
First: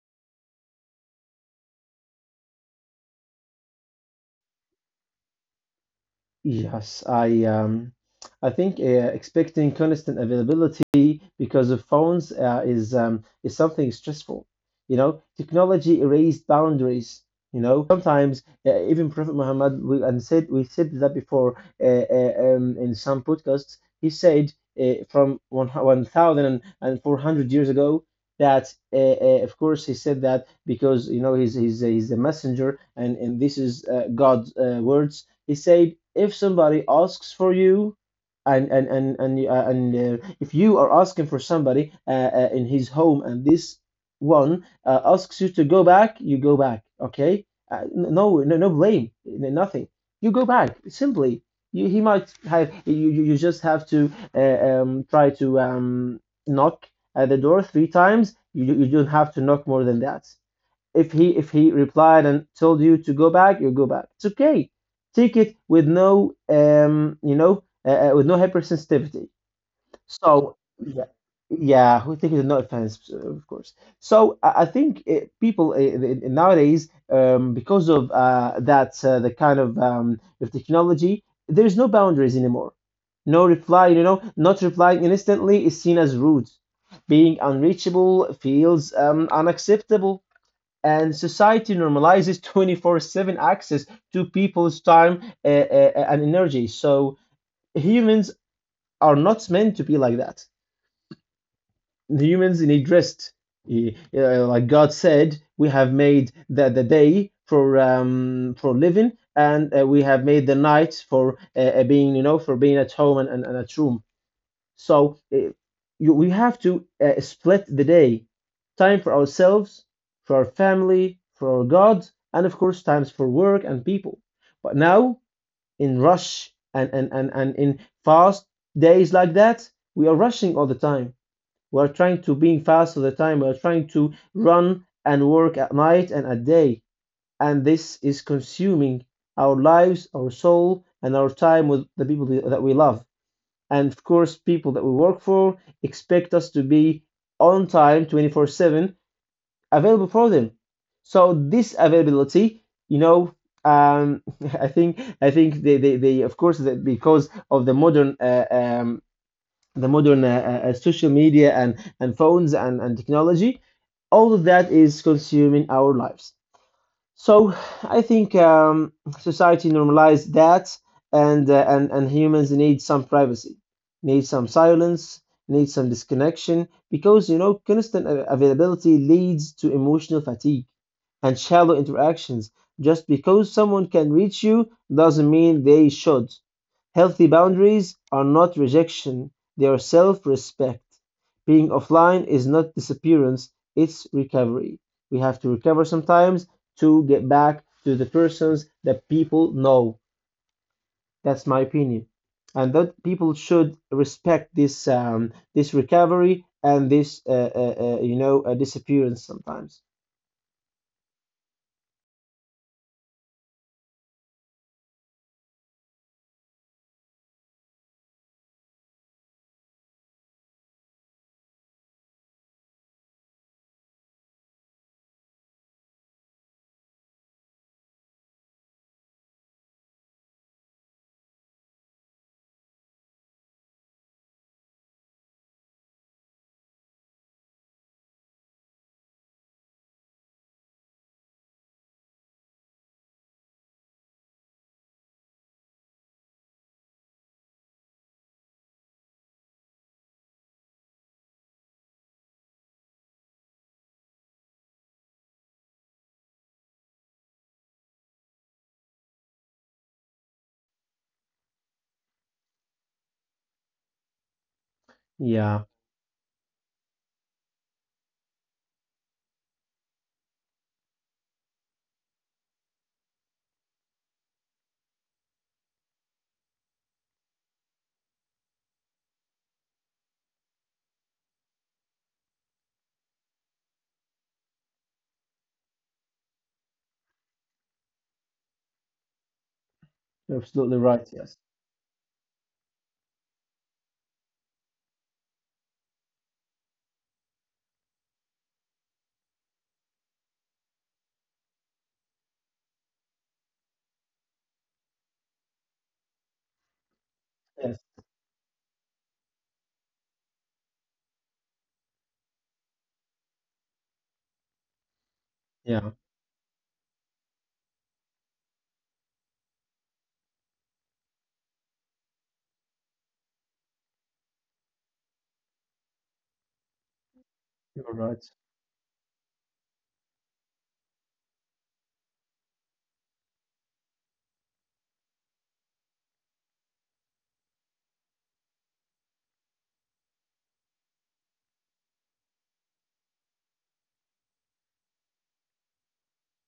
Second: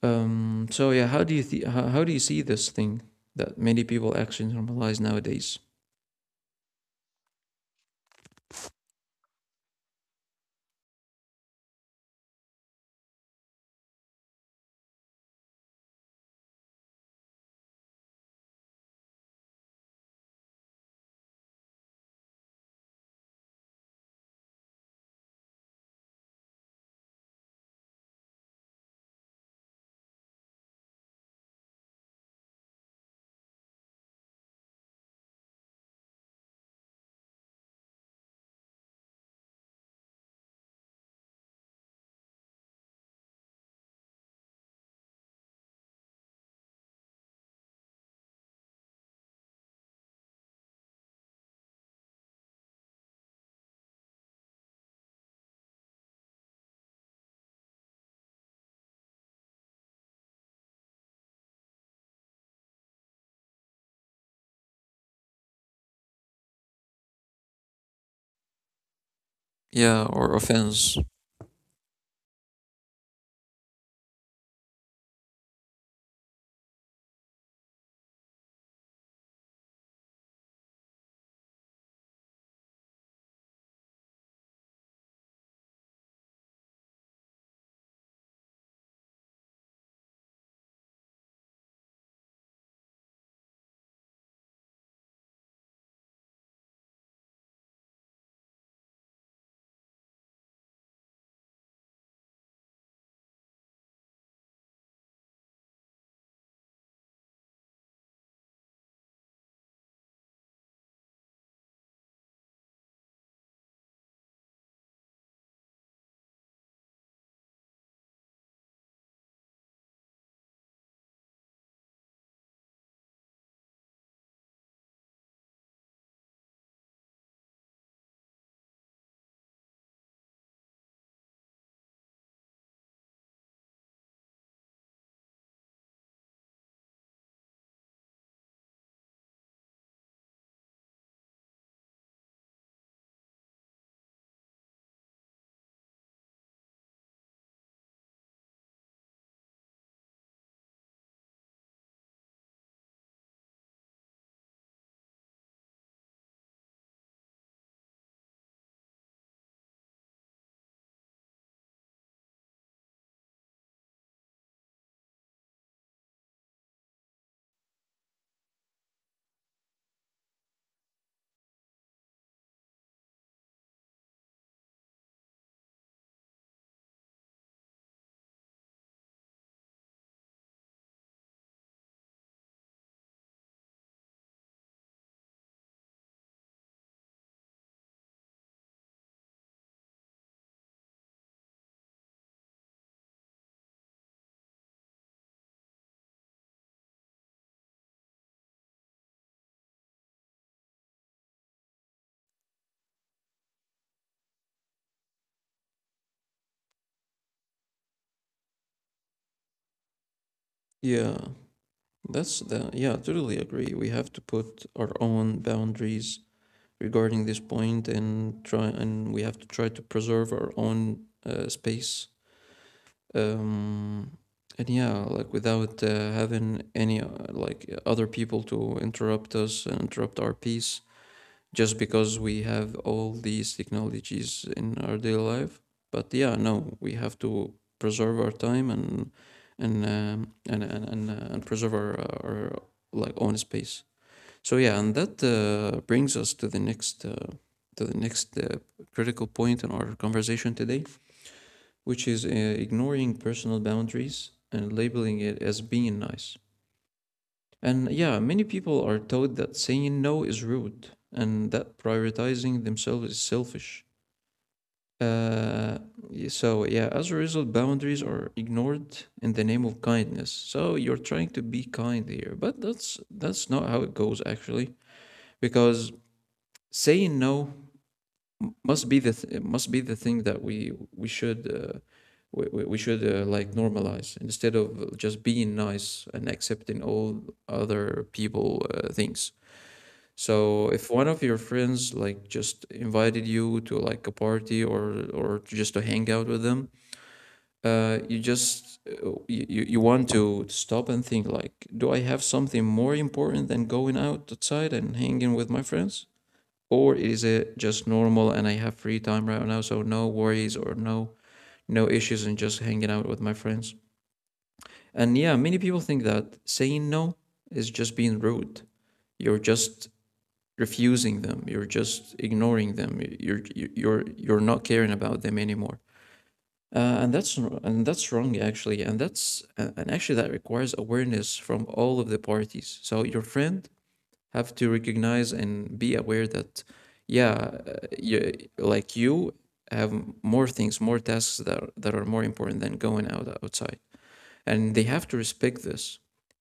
Speaker 1: So yeah, how do you how do you see this thing that many people actually normalize nowadays?
Speaker 2: Yes, I think expecting constant availability because of phones is something stressful. You know, technology erased boundaries. You know, sometimes even Prophet Muhammad we and said we said that before in some podcasts. He said from one thousand and four hundred years ago that of course he said that because you know he's a messenger and this is God's words. He said, if somebody asks for you, and if you are asking for somebody in his home, and this one asks you to go back, you go back. Okay, uh, no, no, no blame, nothing. You go back simply. You, he might have you. You just have to try to knock at the door three times. You don't have to knock more than that. If he if he replied and told you to go back, you go back. It's okay. Take it with no with no hypersensitivity.
Speaker 1: Yeah, or
Speaker 2: So
Speaker 1: offense.
Speaker 2: yeah, yeah, who take it with no offense, of course. So I think people nowadays because of that the kind of technology, there's no boundaries anymore. No reply, you know, not replying instantly is seen as rude. Being unreachable feels unacceptable, and society normalizes 24/7 access to people's time and energy. So humans are not meant to be like that. Humans need rest. Like God said, we have made the day for living, and we have made the night for being, for being at home and at room. So we have to split the day time for ourselves, for our family, for our God, and of course, times for work and people. But now, in rush and in fast days like that, we are rushing all the time. We are trying to be fast all the time. We are trying to run and work at night and at day. And this is consuming our lives, our soul, and our time with the people that we love, and of course, people that we work for expect us to be on time 24/7, available for them. So this availability, you know, um I think they of course that, because of the modern social media and phones and technology, all of that is consuming our lives. So I think society normalized that, and humans need some privacy, need some silence, need some disconnection, because you know constant availability leads to emotional fatigue and shallow interactions. Just because someone can reach you doesn't mean they should. Healthy boundaries are not rejection, they are self respect. Being offline is not disappearance, it's recovery. We have to recover sometimes to get back to the persons that people know. That's my opinion, and that people should respect this this recovery and this disappearance sometimes.
Speaker 1: Yeah, that's the yeah. I totally agree. We have to put our own boundaries regarding this point and try, and we have to try to preserve our own space, um and yeah, like without having any like other people to interrupt us and interrupt our peace just because we have all these technologies in our daily life. But yeah, no, we have to preserve our time and preserve our like own space. So yeah, and that brings us to the next critical point in our conversation today, which is ignoring personal boundaries and labeling it as being nice. And yeah, many people are taught that saying no is rude and that prioritizing themselves is selfish.
Speaker 2: Yeah,
Speaker 1: Uh, so yeah, as a result, boundaries are ignored in the name of kindness. So you're trying to be kind here, but that's not how it goes actually, because saying no must be the thing that we should we should like normalize instead of just being nice and accepting all other people things.
Speaker 2: you're
Speaker 1: So
Speaker 2: absolutely
Speaker 1: if
Speaker 2: right.
Speaker 1: one of
Speaker 2: Yes,
Speaker 1: your friends like just invited you to like a party or just to hang out with them, uh, you, you want to stop and think, like, do I have something more important than going out outside and hanging with my friends, or is it
Speaker 2: yes,
Speaker 1: just normal and I have free time right now, so no worries or no no issues and just hanging out with my friends? And yeah, many people
Speaker 2: yeah,
Speaker 1: think that saying no is just being rude. You're just refusing them. You're just ignoring them. You're not caring about them anymore. And that's
Speaker 2: you're right.
Speaker 1: wrong actually. And that's and actually that requires awareness from all of the parties. So your friend have to recognize and be aware that yeah, you, like you have more things, more tasks that are more important than going out outside, and they have to respect this.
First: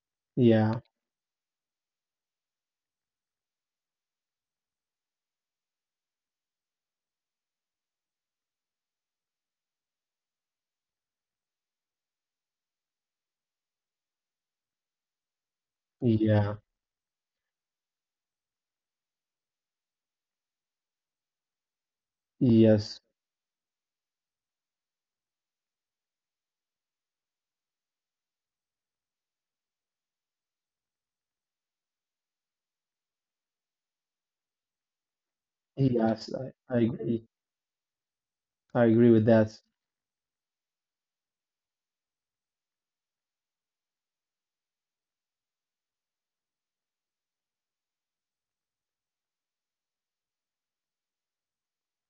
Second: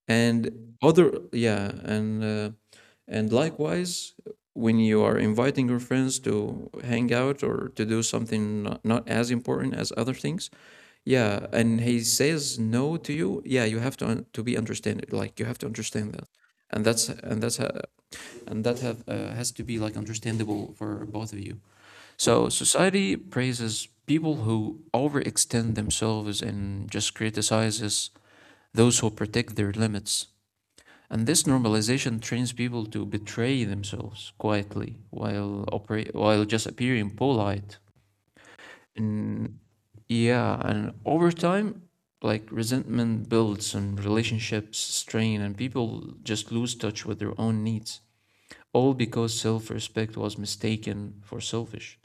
Speaker 1: And
Speaker 2: Yeah,
Speaker 1: other, yeah, and likewise, when you are inviting your friends to hang out or to do something not, not as important as other things, yeah, and he says no to you, yeah, you have to un- to be understand, like you have to understand that.
Speaker 2: yeah,
Speaker 1: And that's and that's ho- and that have, has to be like understandable for both of you. So
Speaker 2: yes,
Speaker 1: society praises people who overextend themselves and just criticizes those who protect their limits. And this normalization trains people to betray themselves quietly while operate
Speaker 2: yes.
Speaker 1: while just
Speaker 2: I
Speaker 1: appearing
Speaker 2: agree.
Speaker 1: polite.
Speaker 2: I agree with that.
Speaker 1: And yeah, and over time, like resentment builds and relationships strain and people just lose touch with their own needs, all because self respect was mistaken for selfish.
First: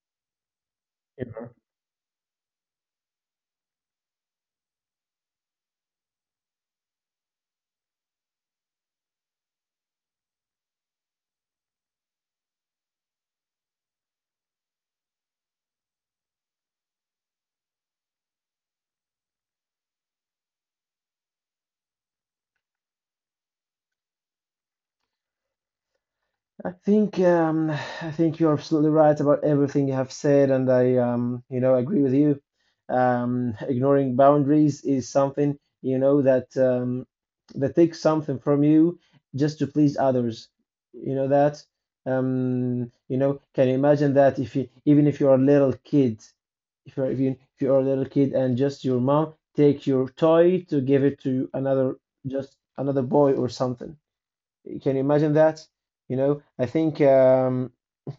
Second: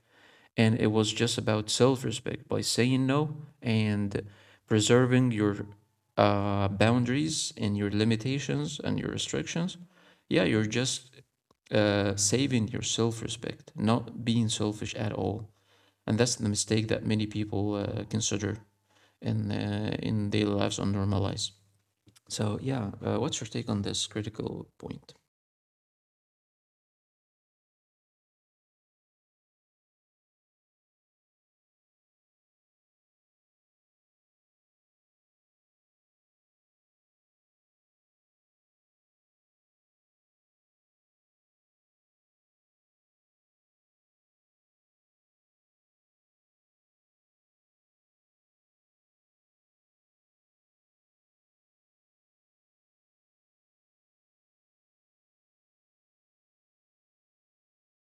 Speaker 1: And it was just
Speaker 2: You're
Speaker 1: about self respect by saying no and preserving your boundaries and your limitations and your restrictions. Yeah, you're just saving your self respect, not being selfish at all. And that's the mistake that many people consider in daily lives or normal lives. So, yeah, what's your take on this critical point?
Speaker 2: I think um, I think you're absolutely right about everything you have said, and I you know, agree with you. Ignoring boundaries is something, you know, that that takes something from you just to please others. You know that. You know, can you imagine that if you even if you're a little kid, if you're a little kid and just your mom take your toy to give it to another, just another boy or something? Can you imagine that? You know, I think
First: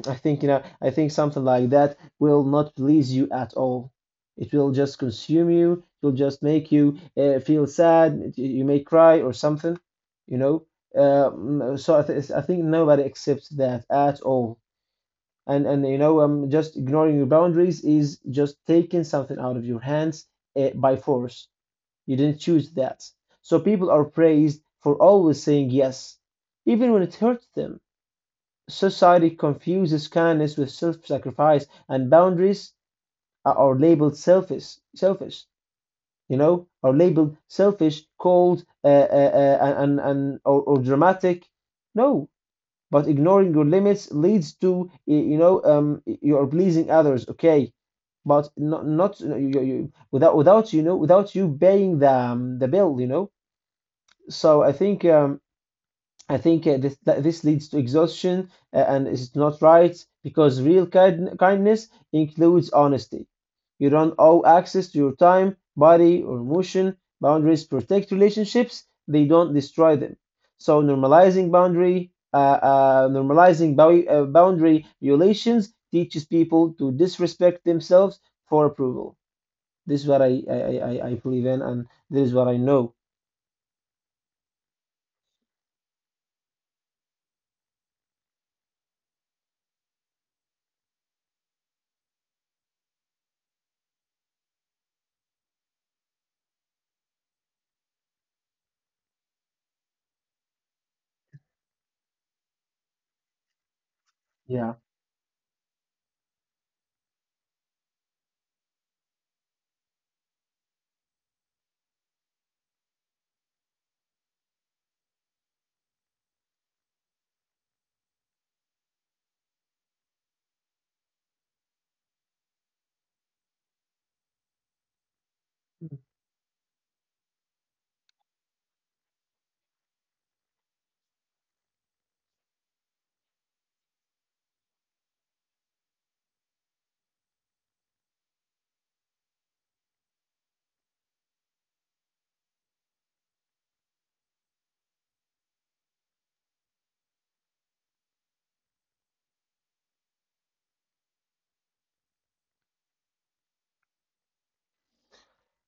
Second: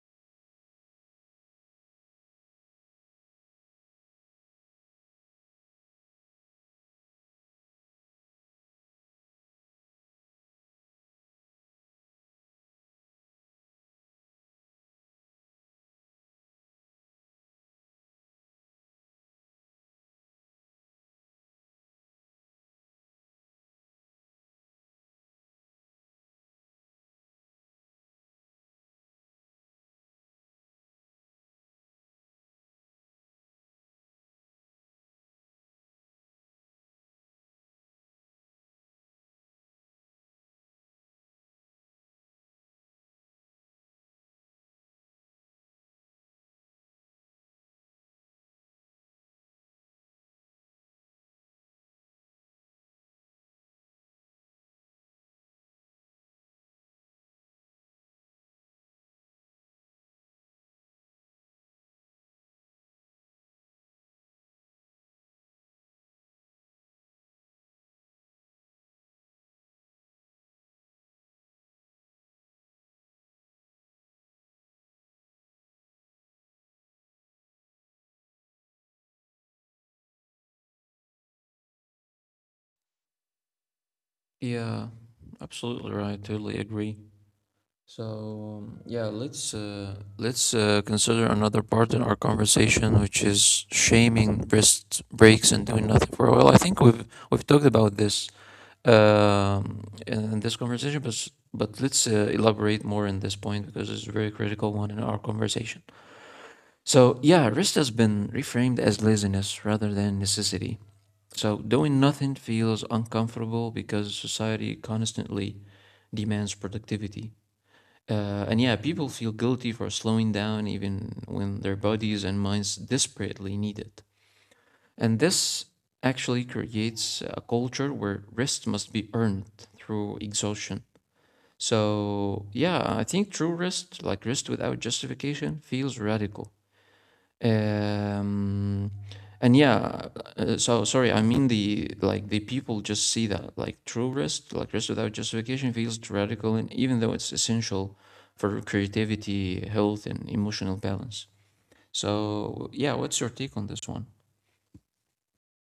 Speaker 2: I think, you know, I think something like that will not please you at all. It will just consume you. It will just make you feel sad. You may cry or something. You know. So I think nobody accepts that at all. And you know, just ignoring your boundaries is just taking something out of your hands by force. You didn't choose that. So people are praised for always saying yes, even when it hurts them. Society confuses kindness with self-sacrifice, and boundaries are labeled selfish. Selfish, you know, are labeled selfish, cold, and or dramatic. No, but ignoring your limits leads to you know, you are pleasing others. Okay, but not you, without you know, without you paying the bill. You know. So I think this leads to exhaustion, and it's not right because real kindness includes honesty. You don't owe access to your time, body, or emotion. Boundaries protect relationships; they don't destroy them. So normalizing boundary violations teaches people to disrespect themselves for approval. This is what I believe in, and this is what I know.
Speaker 1: Yeah, absolutely right. Totally agree. So yeah, let's consider another part in our conversation, which is shaming rest breaks and doing nothing for a while. I think we've talked about this in this conversation, but let's elaborate more in this point because it's a very critical one in our conversation. So yeah, rest has been reframed as laziness rather than necessity. So doing nothing feels uncomfortable because society constantly demands productivity. And yeah, people feel guilty for slowing down even when their bodies and minds desperately need it. And this actually creates a culture where rest must be earned through exhaustion. So yeah, I think true rest, like rest without justification, feels radical. Um, and yeah, so sorry, I mean the like the people just see that like true rest, like rest without justification feels radical, and even though it's essential for creativity, health, and emotional balance. So yeah, what's your take on this one?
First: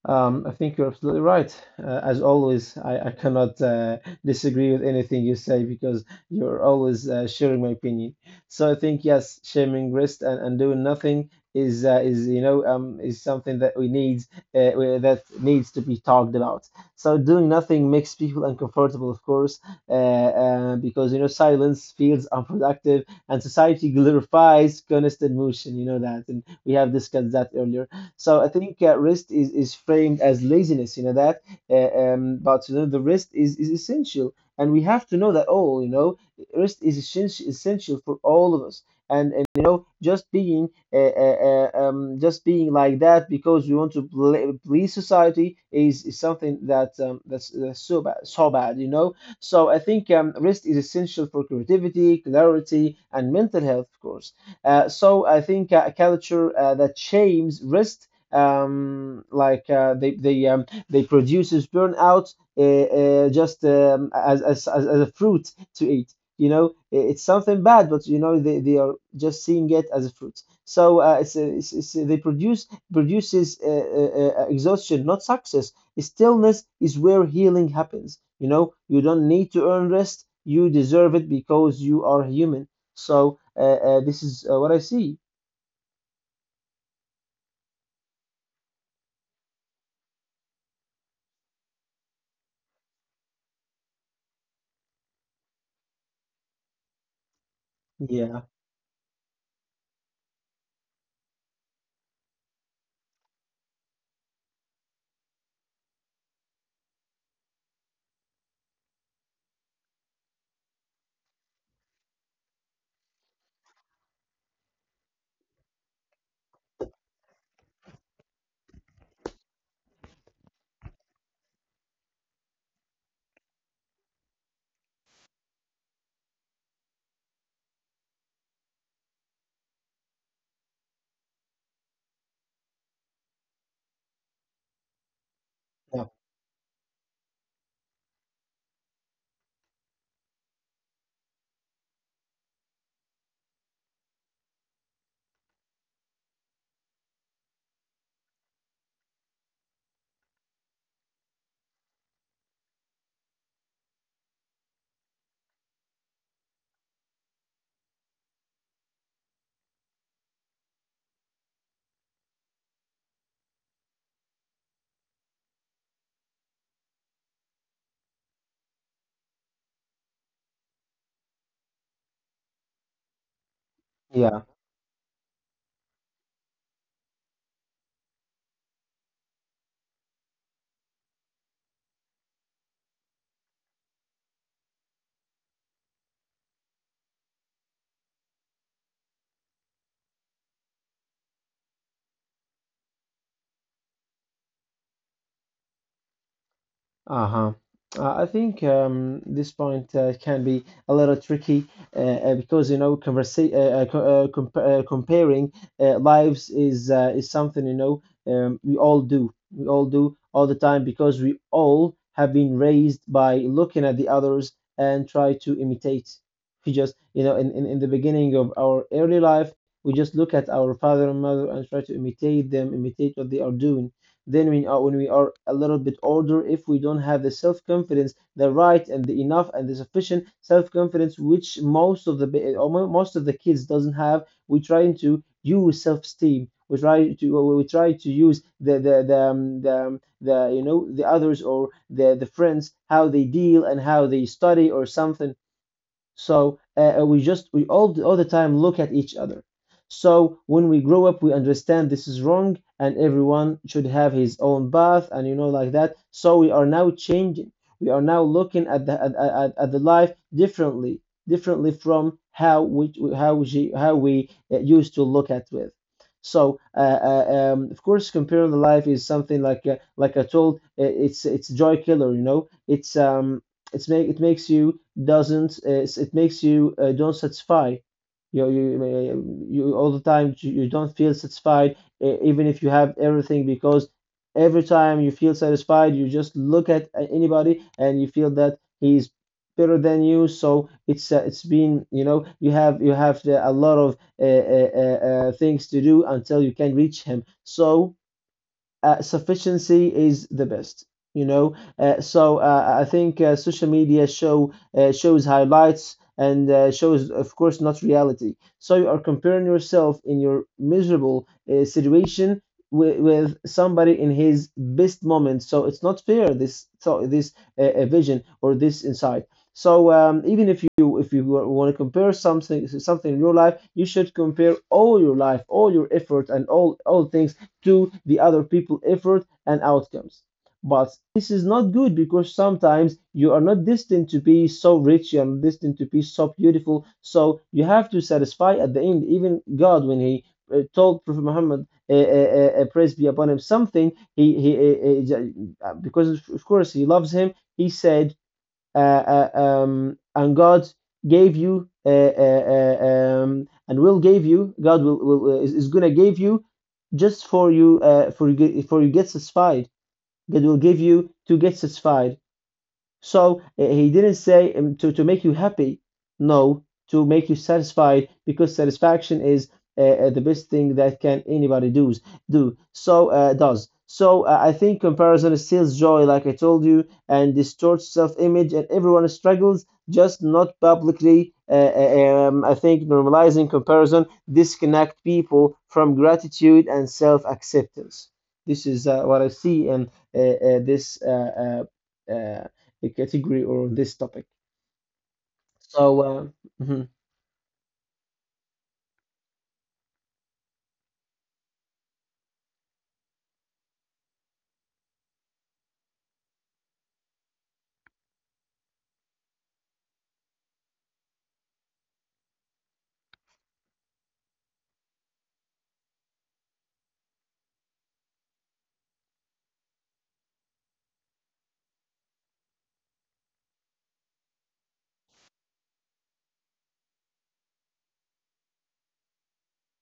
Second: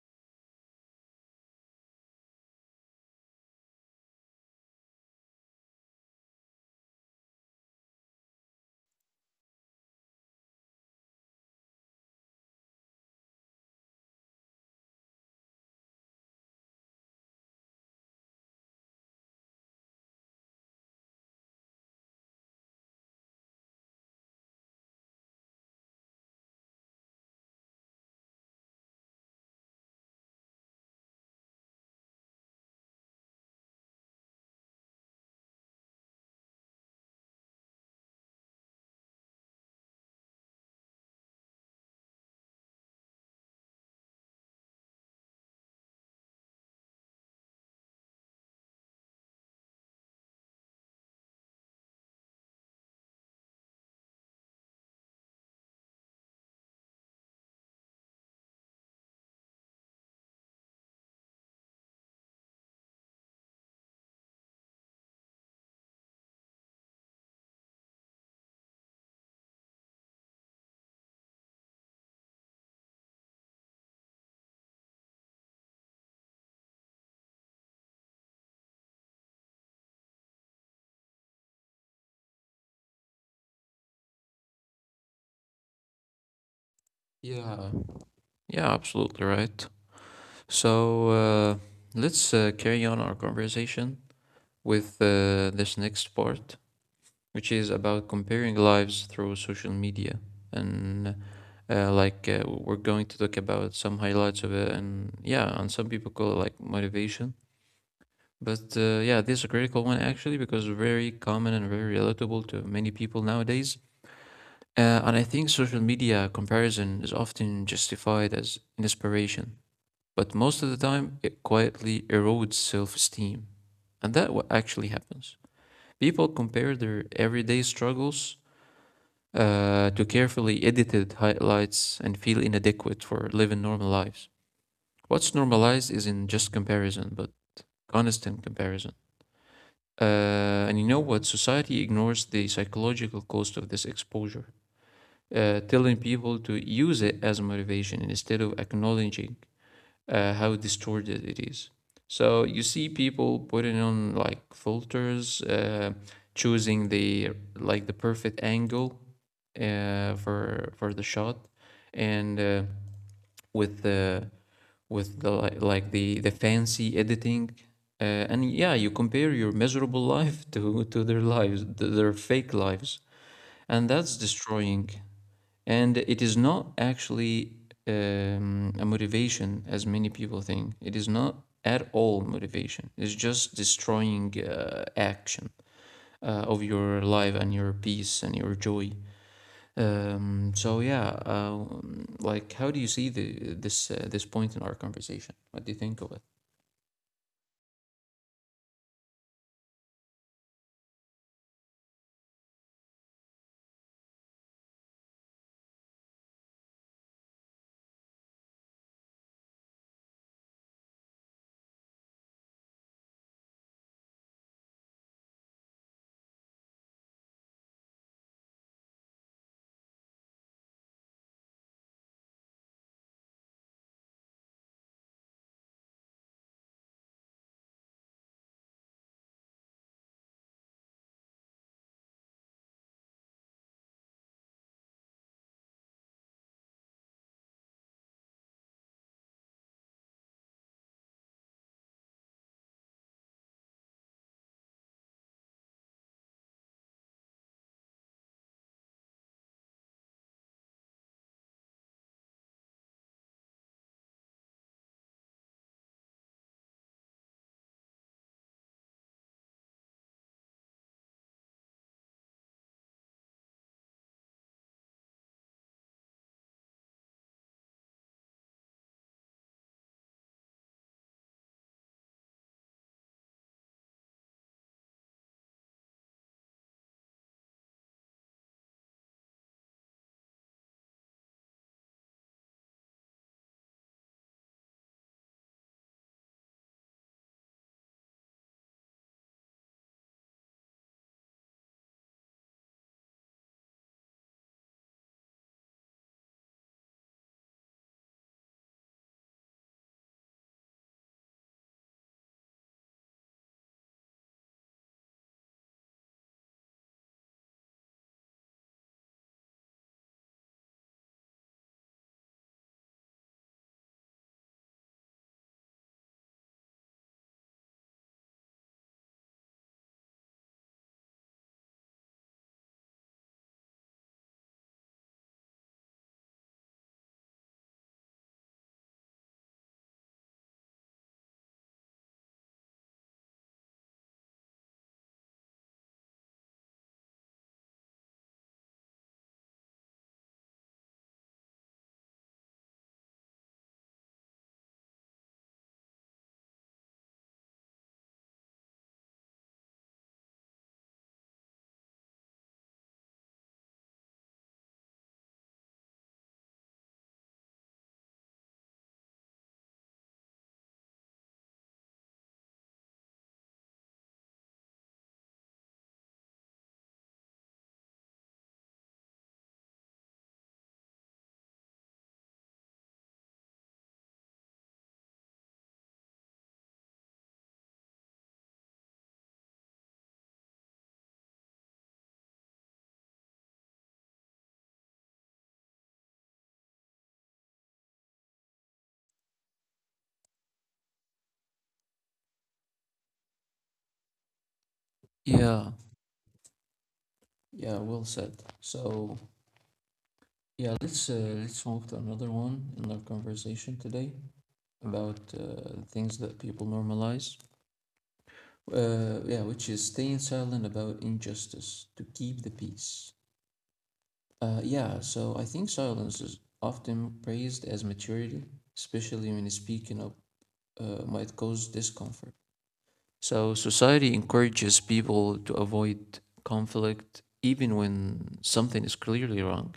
Speaker 2: I think you're absolutely right. As always, I cannot disagree with anything you say because you're always sharing my opinion. So I think yes, shaming rest and doing nothing is is something that we need that needs to be talked about. So doing nothing makes people uncomfortable, of course, because you know silence feels unproductive and society glorifies constant motion. You know that, and we have discussed that earlier. So I think rest is framed as laziness, you know that. But you know the rest is essential, and we have to know that all. You know, rest is essential essential for all of us. And you know, just being like that because we want to please society is something that's so bad, so bad. You know. So I think rest is essential for creativity, clarity, and mental health, of course. So I think a culture that shames rest they produces burnout just as, as a fruit to eat. You know, it's something bad, but you know they are just seeing it as a fruit. So it's, a- it's, it's a- they produces exhaustion, not success. Stillness is where healing happens. You know, you don't need to earn rest. You deserve it because you are human. So this is what I see.
Speaker 1: Yeah, yeah, absolutely right. So let's carry on our conversation with this next part, which is about
Speaker 2: Yeah,
Speaker 1: comparing lives through social media. And like we're going to talk about some highlights of it, and yeah, and some people call it like motivation. But yeah, this is a critical one actually because very common and very relatable to many people nowadays. And I think social media comparison is often justified as inspiration, but most of the time it quietly erodes self-esteem, and that what actually happens. People compare their everyday struggles to carefully edited highlights and feel inadequate for living normal lives. What's normalized
Speaker 2: yeah,
Speaker 1: isn't just comparison, but constant comparison. Uh, and you know what? Society ignores the psychological cost of this exposure, telling people to use it as motivation instead of acknowledging how distorted it is. So you see people putting on like filters, choosing the like the perfect angle for the shot, and with the with the like the fancy editing. And yeah, you compare your miserable life to their lives, to their fake lives, and that's
Speaker 2: yeah.
Speaker 1: destroying. And it is not actually a motivation, as many people think. It is not at all motivation. It's just destroying action of your life and your peace and your joy. So yeah, like how do you see the this this point in our conversation? What do you think of it?
Speaker 2: Uh-huh. I think this point can be a little tricky, because you know conversa co- comp comparing lives is something, you know, we all do all the time because we all have been raised by looking at the others and try to imitate. We just, you know, in the beginning of our early life we just look at our father and mother and try to imitate them, imitate what they are doing. Then we are, when we are a little bit older, if we don't have the self-confidence, the right and the enough and the sufficient self-confidence, which most of the, or most of the kids doesn't have, we try to use self-esteem. We try to use the the, you know, the others or the friends, how they deal and how they study or something. So we just, we all the time look at each other. So when we grow up, we understand this is wrong, and everyone should have his own path, and you know, like that. So we are now changing. We are now looking at at the life differently, differently from how we how we how we used to look at with. So, of course, comparing the life is something like, like I told, it's joy killer, you know. It's make it makes you doesn't it makes you don't satisfy. You all the time, you don't feel satisfied, even if you have everything, because every time you feel satisfied you just look at anybody and you feel that he's better than you. So it's been, you know, you have a lot of things to do until you can reach him. So sufficiency is the best, you know. So I think Social media shows highlights and shows, of course, not reality. So you are comparing yourself in your miserable situation with somebody in his best moment. So it's not fair, this thought, this vision or this insight. So even if you, if you want to compare something in your life, you should compare all your life, all your effort, and all things to the other people effort and outcomes. But this is not good because sometimes you are not destined to be so rich, you are not destined to be so beautiful. So you have to satisfy at the end. Even God, when He told Prophet Muhammad, praise be upon him, something, he because of course He loves him, He said, and God gave you, and will give you. God will is gonna give you, just for you, for you get satisfied. God will give you to get satisfied. So he didn't say to make you happy. No, to make you satisfied, because satisfaction is the best thing that can anybody does do. So does. So I think comparison steals joy, like I told you, and distorts self-image, and everyone struggles, just not publicly. I think normalizing comparison disconnect people from gratitude and self-acceptance. This is what I see in this uh, uh, a category or on this topic.
Speaker 1: Yeah,
Speaker 2: So, uh, mhm,
Speaker 1: yeah, well said. So yeah, let's move to another one in our conversation today about things that people normalize. Yeah, which is staying silent about injustice to keep the peace. Yeah, so I think silence is often praised as maturity, especially when speaking up might cause discomfort. So society encourages people to avoid conflict even when something is clearly wrong.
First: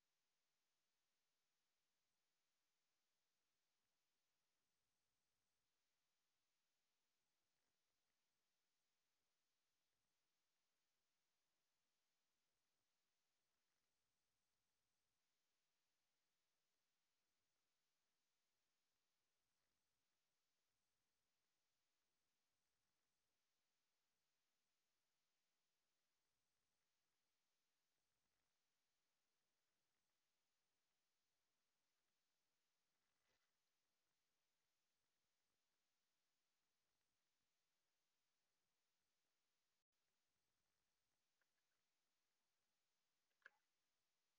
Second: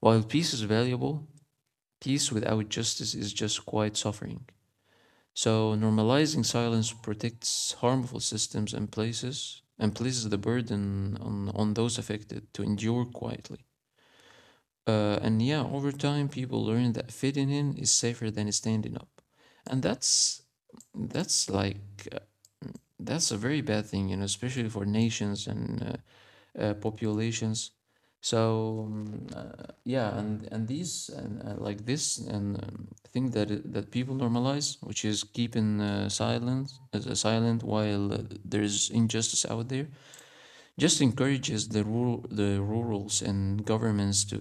Speaker 1: While peace is valuable, peace without justice is just quiet suffering. So normalizing silence protects harmful systems and places the burden on those affected to endure quietly. And yeah, over time people learn that fitting in is safer than standing up. And that's that's like a very bad thing, you know, especially for nations and populations. So yeah, and these and like this and thing that that people normalize, which is keeping silence silent while there's injustice out there, just encourages the rurals and governments to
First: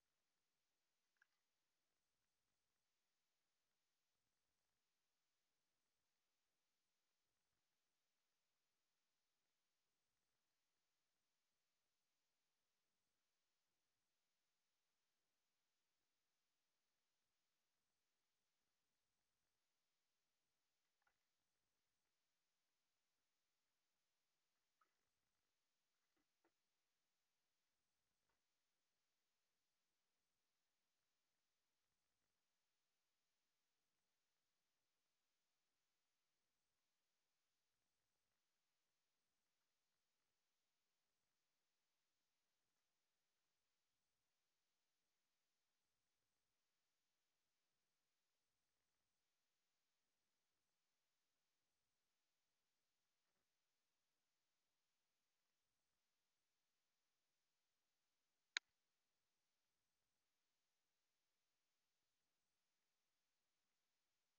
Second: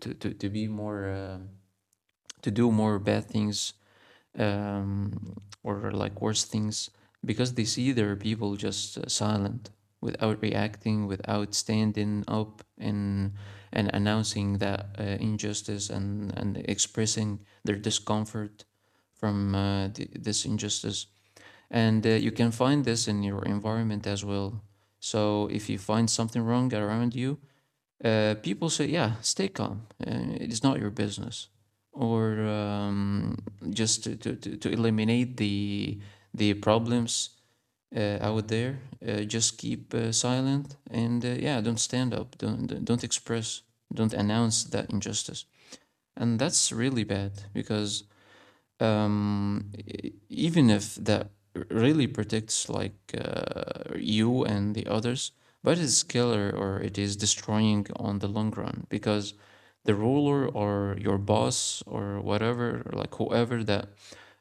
Speaker 1: to be more to do more bad things, um, or like worse things, because they see their people just silent without reacting, without standing up and announcing that injustice and expressing their discomfort from this injustice. And you can find this in your environment as well. So if you find something wrong around you, people say, yeah, stay calm. It is not your business. Or Just to eliminate the problems out there, just keep silent and yeah, don't stand up. Don't express, don't announce that injustice. And that's really bad because even if that really protects like you and the others, but it's killer or it is destroying on the long run because the ruler or your boss or whatever, like whoever that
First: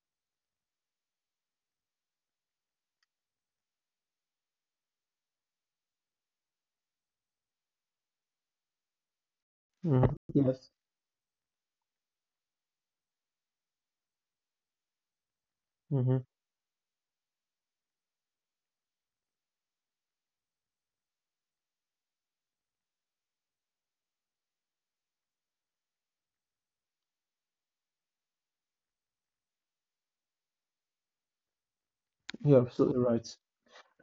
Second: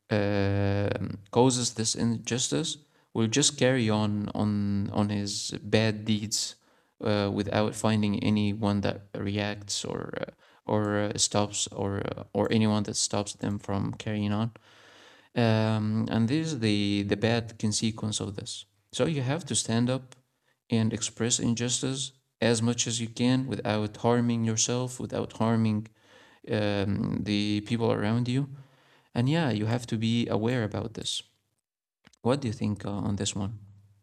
Speaker 1: causes this injustice will just carry on on his bad deeds without finding anyone that reacts or
Speaker 2: mhm,
Speaker 1: uh,
Speaker 2: yes,
Speaker 1: or uh, stops or or anyone that stops them from carrying on.
Speaker 2: mhm,
Speaker 1: And this is the bad consequence of this. So you have to stand up and express injustice as much as you can without harming yourself, without harming the people around you. And yeah, you have to be aware about this. What do you
Speaker 2: you're
Speaker 1: think
Speaker 2: absolutely
Speaker 1: on
Speaker 2: right.
Speaker 1: this one?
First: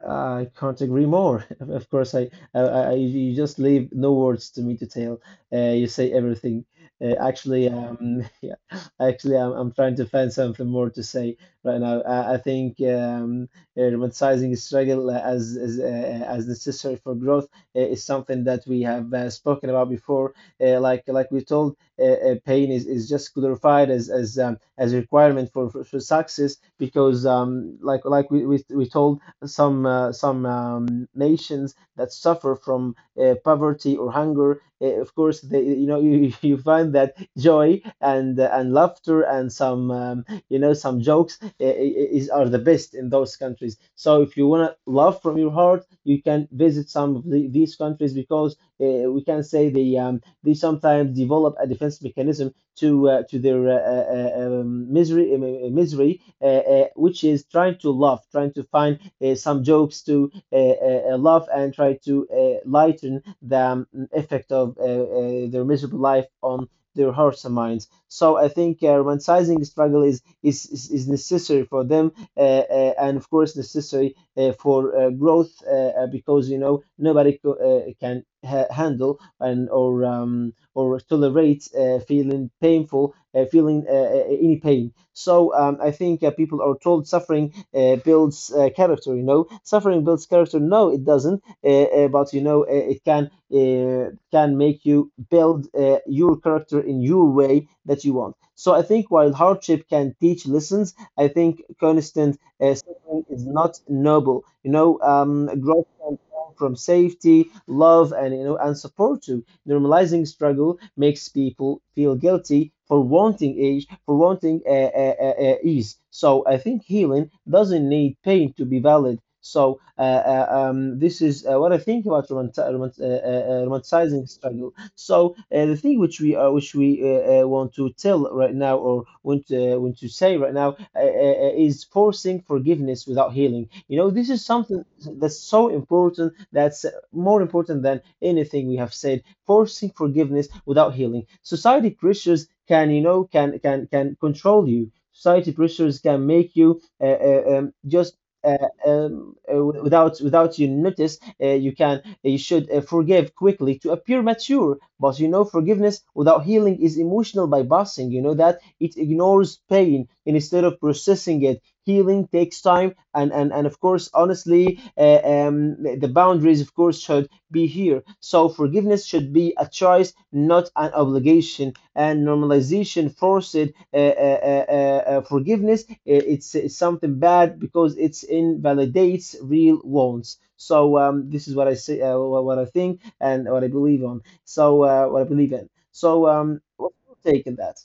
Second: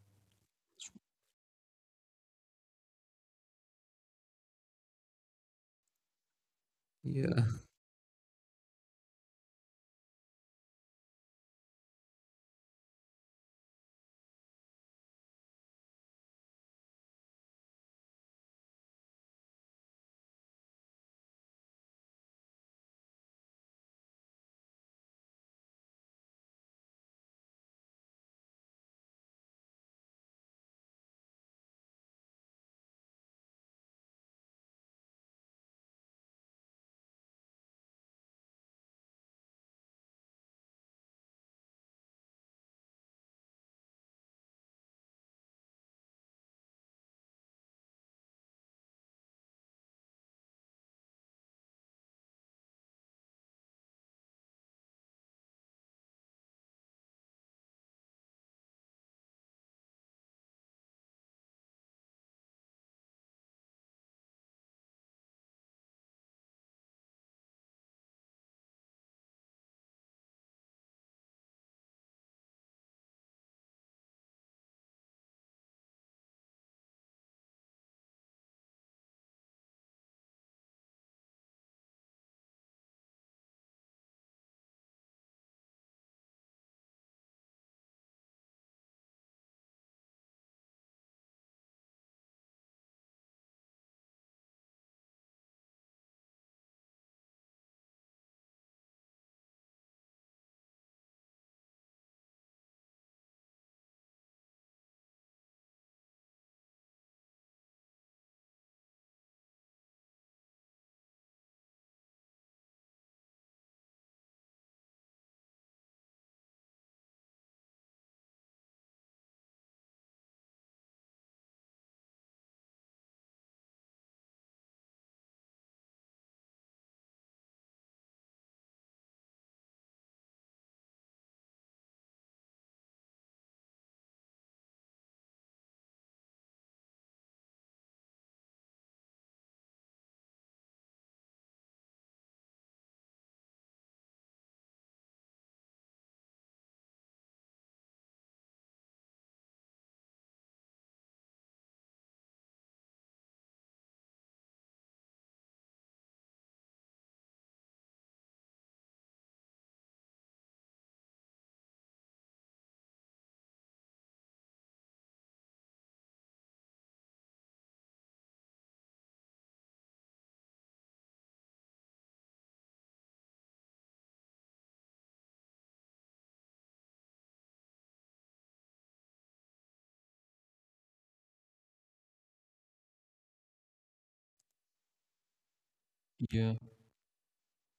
Speaker 2: I can't agree more. Of course, I, you just leave no words to me to tell. You say everything.
Speaker 1: Yeah.
Speaker 2: Yeah, actually, I'm trying to find something more to say right now. I think romanticizing struggle as necessary for growth is something that we have spoken about before. Like we told, pain is just glorified as a requirement for, for success because like we told some nations that suffer from poverty or hunger. Of course, they, you know, you find that joy and laughter and some you know some jokes is are the best in those countries. So if you wanna love from your heart, you can visit some of these countries because we can say they sometimes develop a defense mechanism to their misery, which is trying to love, trying to find some jokes to laugh and try to lighten the effect of their miserable life on their hearts and minds. So I think romanticizing struggle is necessary for them, and of course necessary for growth, because you know nobody can handle and or tolerate feeling painful, feeling any pain. So I think people are told suffering builds character. You know, suffering builds character. No, it doesn't. But you know, it can make you build your character in your way that you want. So I think while hardship can teach lessons, I think constant suffering is not noble. You know, growth can come from safety, love, and you know, and support too. Normalizing struggle makes people feel guilty for wanting age, for wanting ease. So I think healing doesn't need pain to be valid. So this is what I think about romanticizing struggle. So the thing which we want to tell right now, or want to say right now, is forcing forgiveness without healing. You know, this is something that's so important. That's more important than anything we have said. Forcing forgiveness without healing. Society pressures can, you know, can control you. Society pressures can make you just uh, without you notice. You can you should forgive quickly to appear mature. But you know, forgiveness without healing is emotional bypassing. You know that it ignores pain instead of processing it. Healing takes time, and of course, honestly, the boundaries, of course, should be here. So forgiveness should be a choice, not an obligation. And normalization forced forgiveness. It's something bad because it invalidates real wants. So this is what I say, what I think, and what I believe on. So what I believe in. So
Speaker 1: Yeah.
Speaker 2: what's your take on that?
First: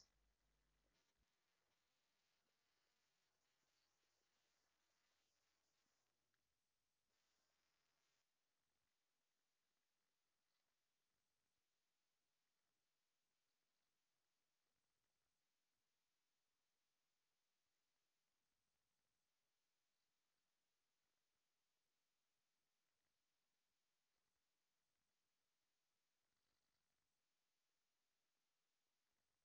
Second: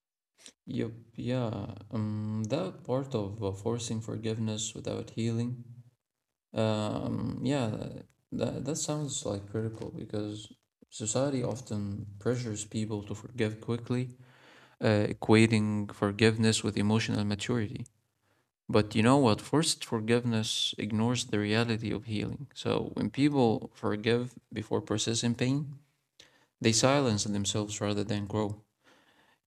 Speaker 1: Yup, yeah. That part of forcing forgiveness without healing, yeah, that sounds like critical because society often pressures people to forgive quickly, equating forgiveness with emotional maturity. But you know what? Forced forgiveness ignores the reality of healing. So when people forgive before processing pain, they silence themselves rather than grow.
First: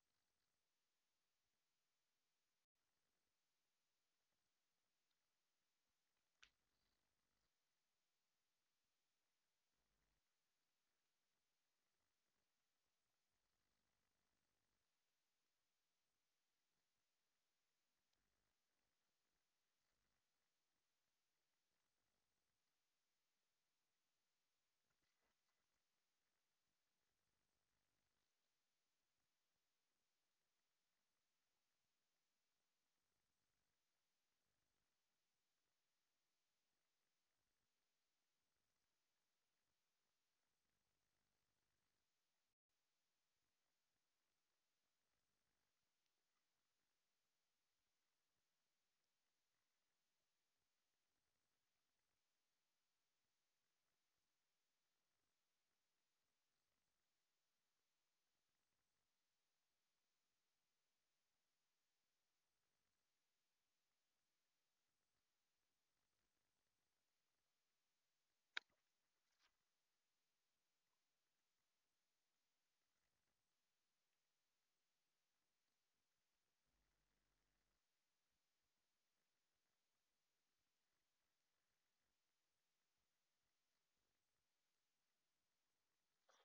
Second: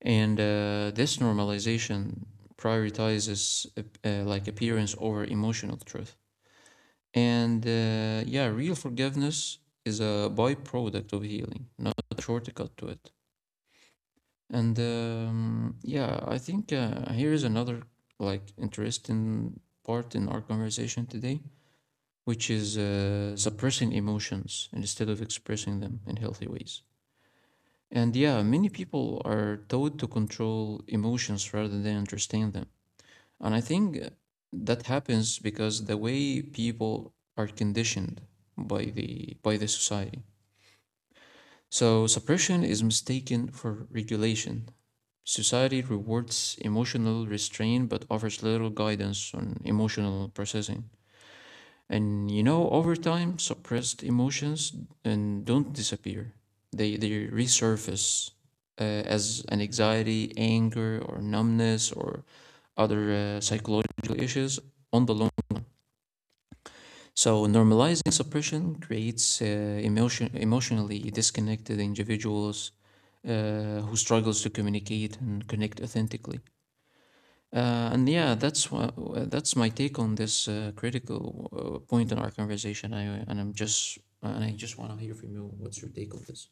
Speaker 1: And this normalization prioritizes like appearance over emotional truth. And yeah, real forgiveness is a byproduct of healing, not a shortcut to it. And yeah, I think here is another like interesting part in our conversation today, which is suppressing emotions instead of expressing them in healthy ways. And yeah, many people are taught to control emotions rather than understand them. And I think that happens because the way people are conditioned by the society. So suppression is mistaken for regulation. Society rewards emotional restraint but offers little guidance on emotional processing. And you know, over time suppressed emotions and don't disappear, they resurface as an anxiety, anger, or numbness or other psychological issues on the long run. So normalizing suppression creates emotionally disconnected individuals who struggles to communicate and connect authentically. And yeah, that's my take on this critical point in our conversation. I and I'm just and I just want to hear from you. What's your take on this?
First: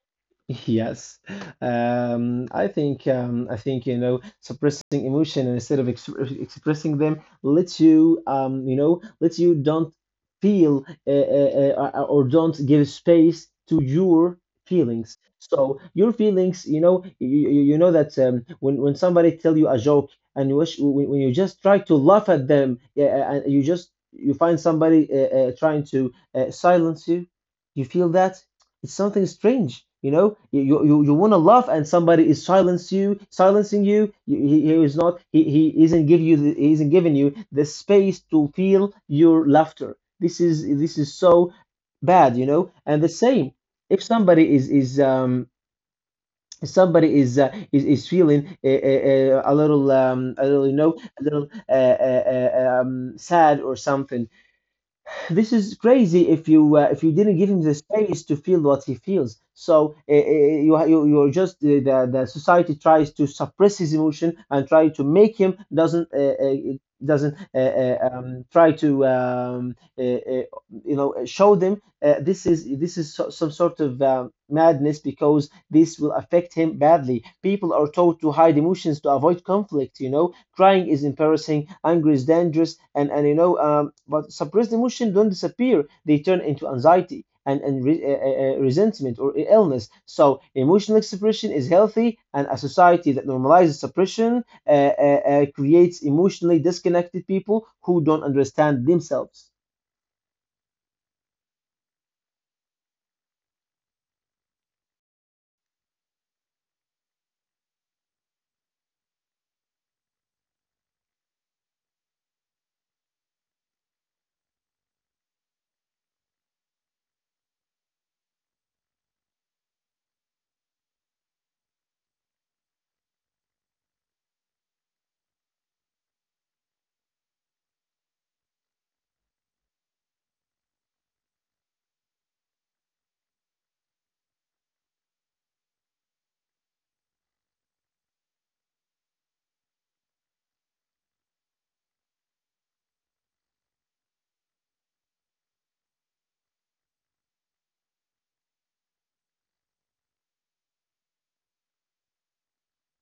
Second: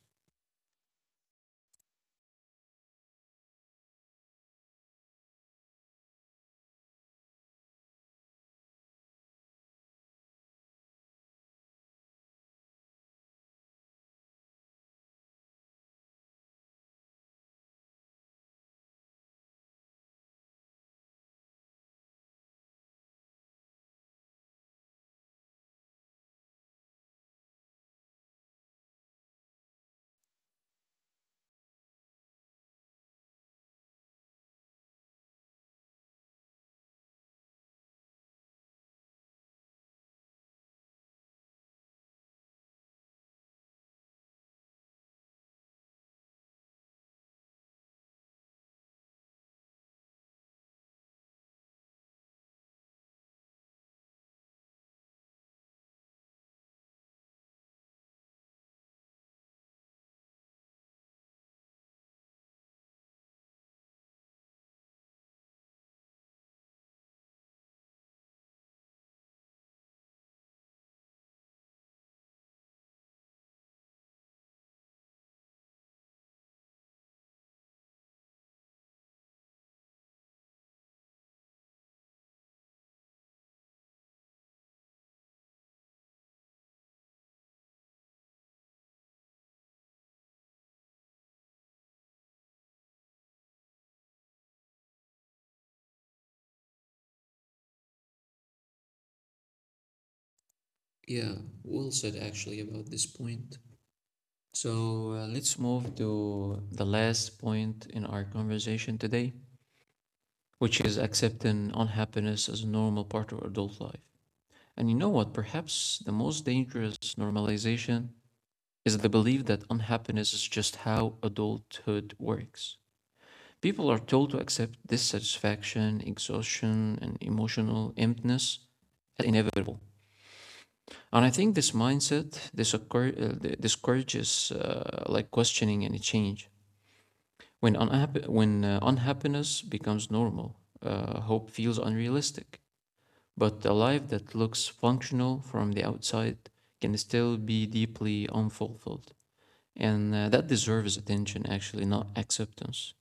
Speaker 2: Yes, I think you know suppressing emotion instead of ex expressing them lets you you know lets you don't feel or don't give space to your feelings. So your feelings, you know, you know that when somebody tell you a joke and you wish when you just try to laugh at them, yeah, and you just you find somebody trying to silence you, you feel that it's something strange, you know. Want to laugh, and somebody is silence you, silencing you. You- he is not. He isn't give you. He isn't giving you the space to feel your laughter. This is so bad, you know. And the same, if somebody is if somebody is is feeling a little you know a little sad or something, this is crazy if you didn't give him the space to feel what he feels. So you're just the society tries to suppress his emotion and try to make him doesn't try to you know show them this is this is, so, some sort of madness because this will affect him badly. People are taught to hide emotions to avoid conflict, you know. Crying is embarrassing, anger is dangerous, and you know, but suppressed emotion don't disappear. They turn into anxiety and resentment or illness. So emotional expression is healthy, and a society that normalizes suppression creates emotionally disconnected people who don't understand themselves.
Speaker 1: Yeah, well said actually about this point. So let's move to the last point in our conversation today, which is accepting unhappiness as a normal part of adult life. And you know what? Perhaps the most dangerous normalization is the belief that unhappiness is just how adulthood works. People are told to accept dissatisfaction, exhaustion, and emotional emptiness as inevitable. And I think this mindset discourages like questioning any change. When unhappiness becomes normal, hope feels unrealistic. But a life that looks functional from the outside can still be deeply unfulfilled. And that deserves attention, actually, not acceptance.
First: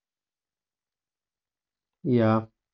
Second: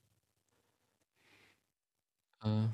Speaker 2: Yeah.
Speaker 1: Uh,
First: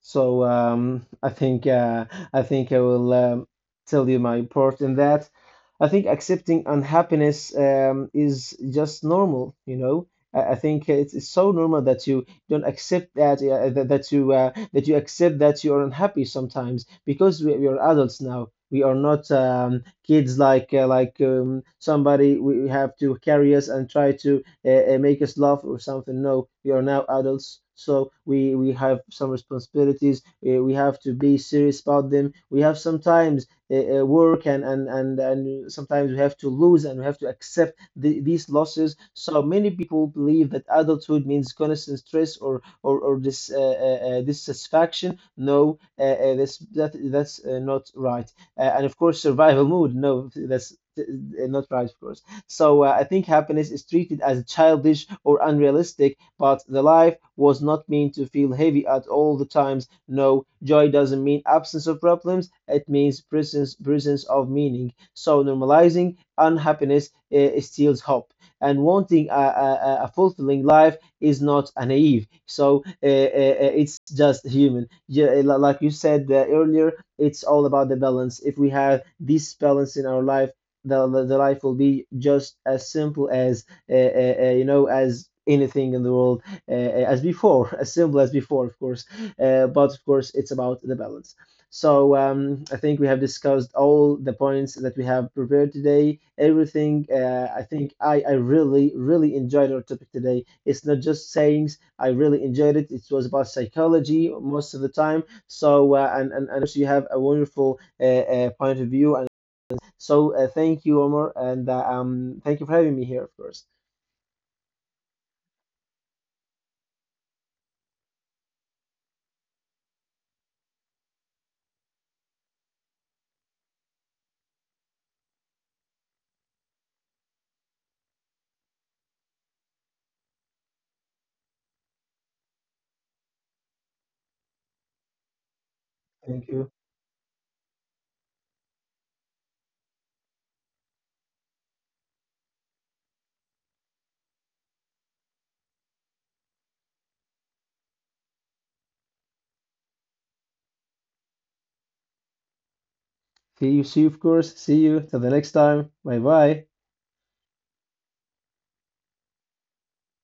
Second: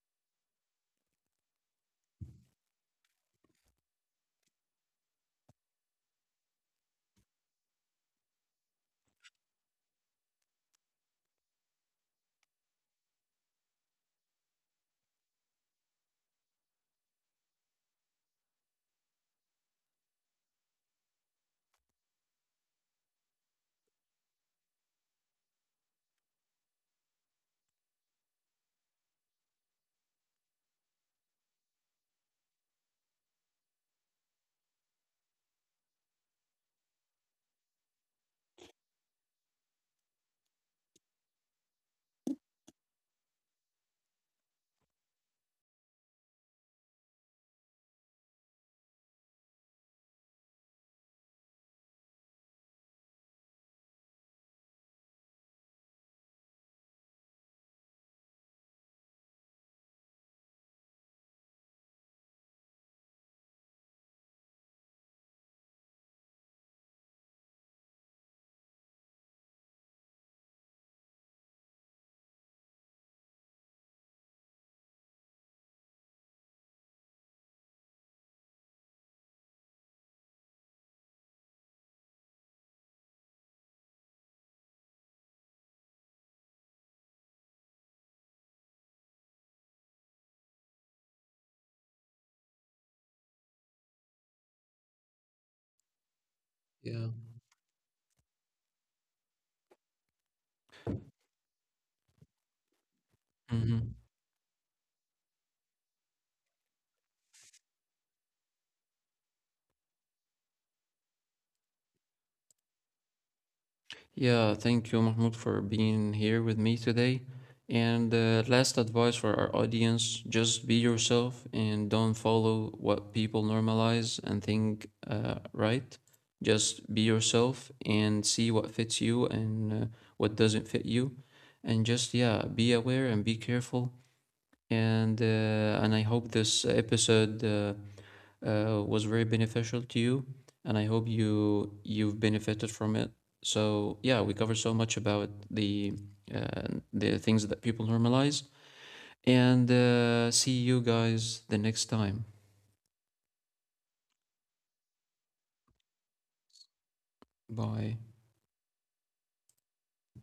Speaker 2: So I think I think I will tell you my part in that. I think accepting unhappiness is just normal, you know. I think it's so normal that you don't accept that that you accept that you are unhappy sometimes because we are adults now. We are not kids like somebody we have to carry us and try to make us laugh or something. No, we are now adults, so we have some responsibilities. We have to be serious about them. We have sometimes work and, and sometimes we have to lose and we have to accept these losses. So many people believe that adulthood means constant stress or this dissatisfaction. No, that's that's not right. And of course, survival mode. No, that's not right. Of course, so I think happiness is treated as childish or unrealistic, but the life was not meant to feel heavy at all the times. No, joy doesn't mean absence of problems, it means presence, presence of meaning. So normalizing unhappiness steals hope. And wanting a fulfilling life is not a naive. So it's just human. Yeah, like you said earlier, it's all about the balance. If we have this balance in our life, life will be just as simple as you know as anything in the world uh, uh, as before. As simple as before, of course, but of course it's about the balance. So I think we have discussed all the points that we have prepared today.
Speaker 1: Yeah.
Speaker 2: Everything. I think I really really enjoyed our topic today. It's not just sayings. I really enjoyed it. It was about
Speaker 1: Mhm.
Speaker 2: psychology most of the time. So and also you have a wonderful point of view. So thank you, Omar, and thank you for having me here, of course.
Speaker 1: Yeah, thank you, Mahmoud, for being here with me today. And last advice for our audience, just be yourself and don't follow what people normalize and think right. Just be yourself and see what fits you and what doesn't fit you. And just, yeah, be aware and be careful. And, uh, and I hope
Speaker 2: Thank
Speaker 1: this
Speaker 2: you.
Speaker 1: episode was very beneficial to you, and I hope you you've benefited from it. So yeah, we cover so much about uh, the things that people normalize, and see you guys the next time.
Speaker 2: See you, see you, of course. See you till the next time. Bye bye.
Speaker 1: Bye.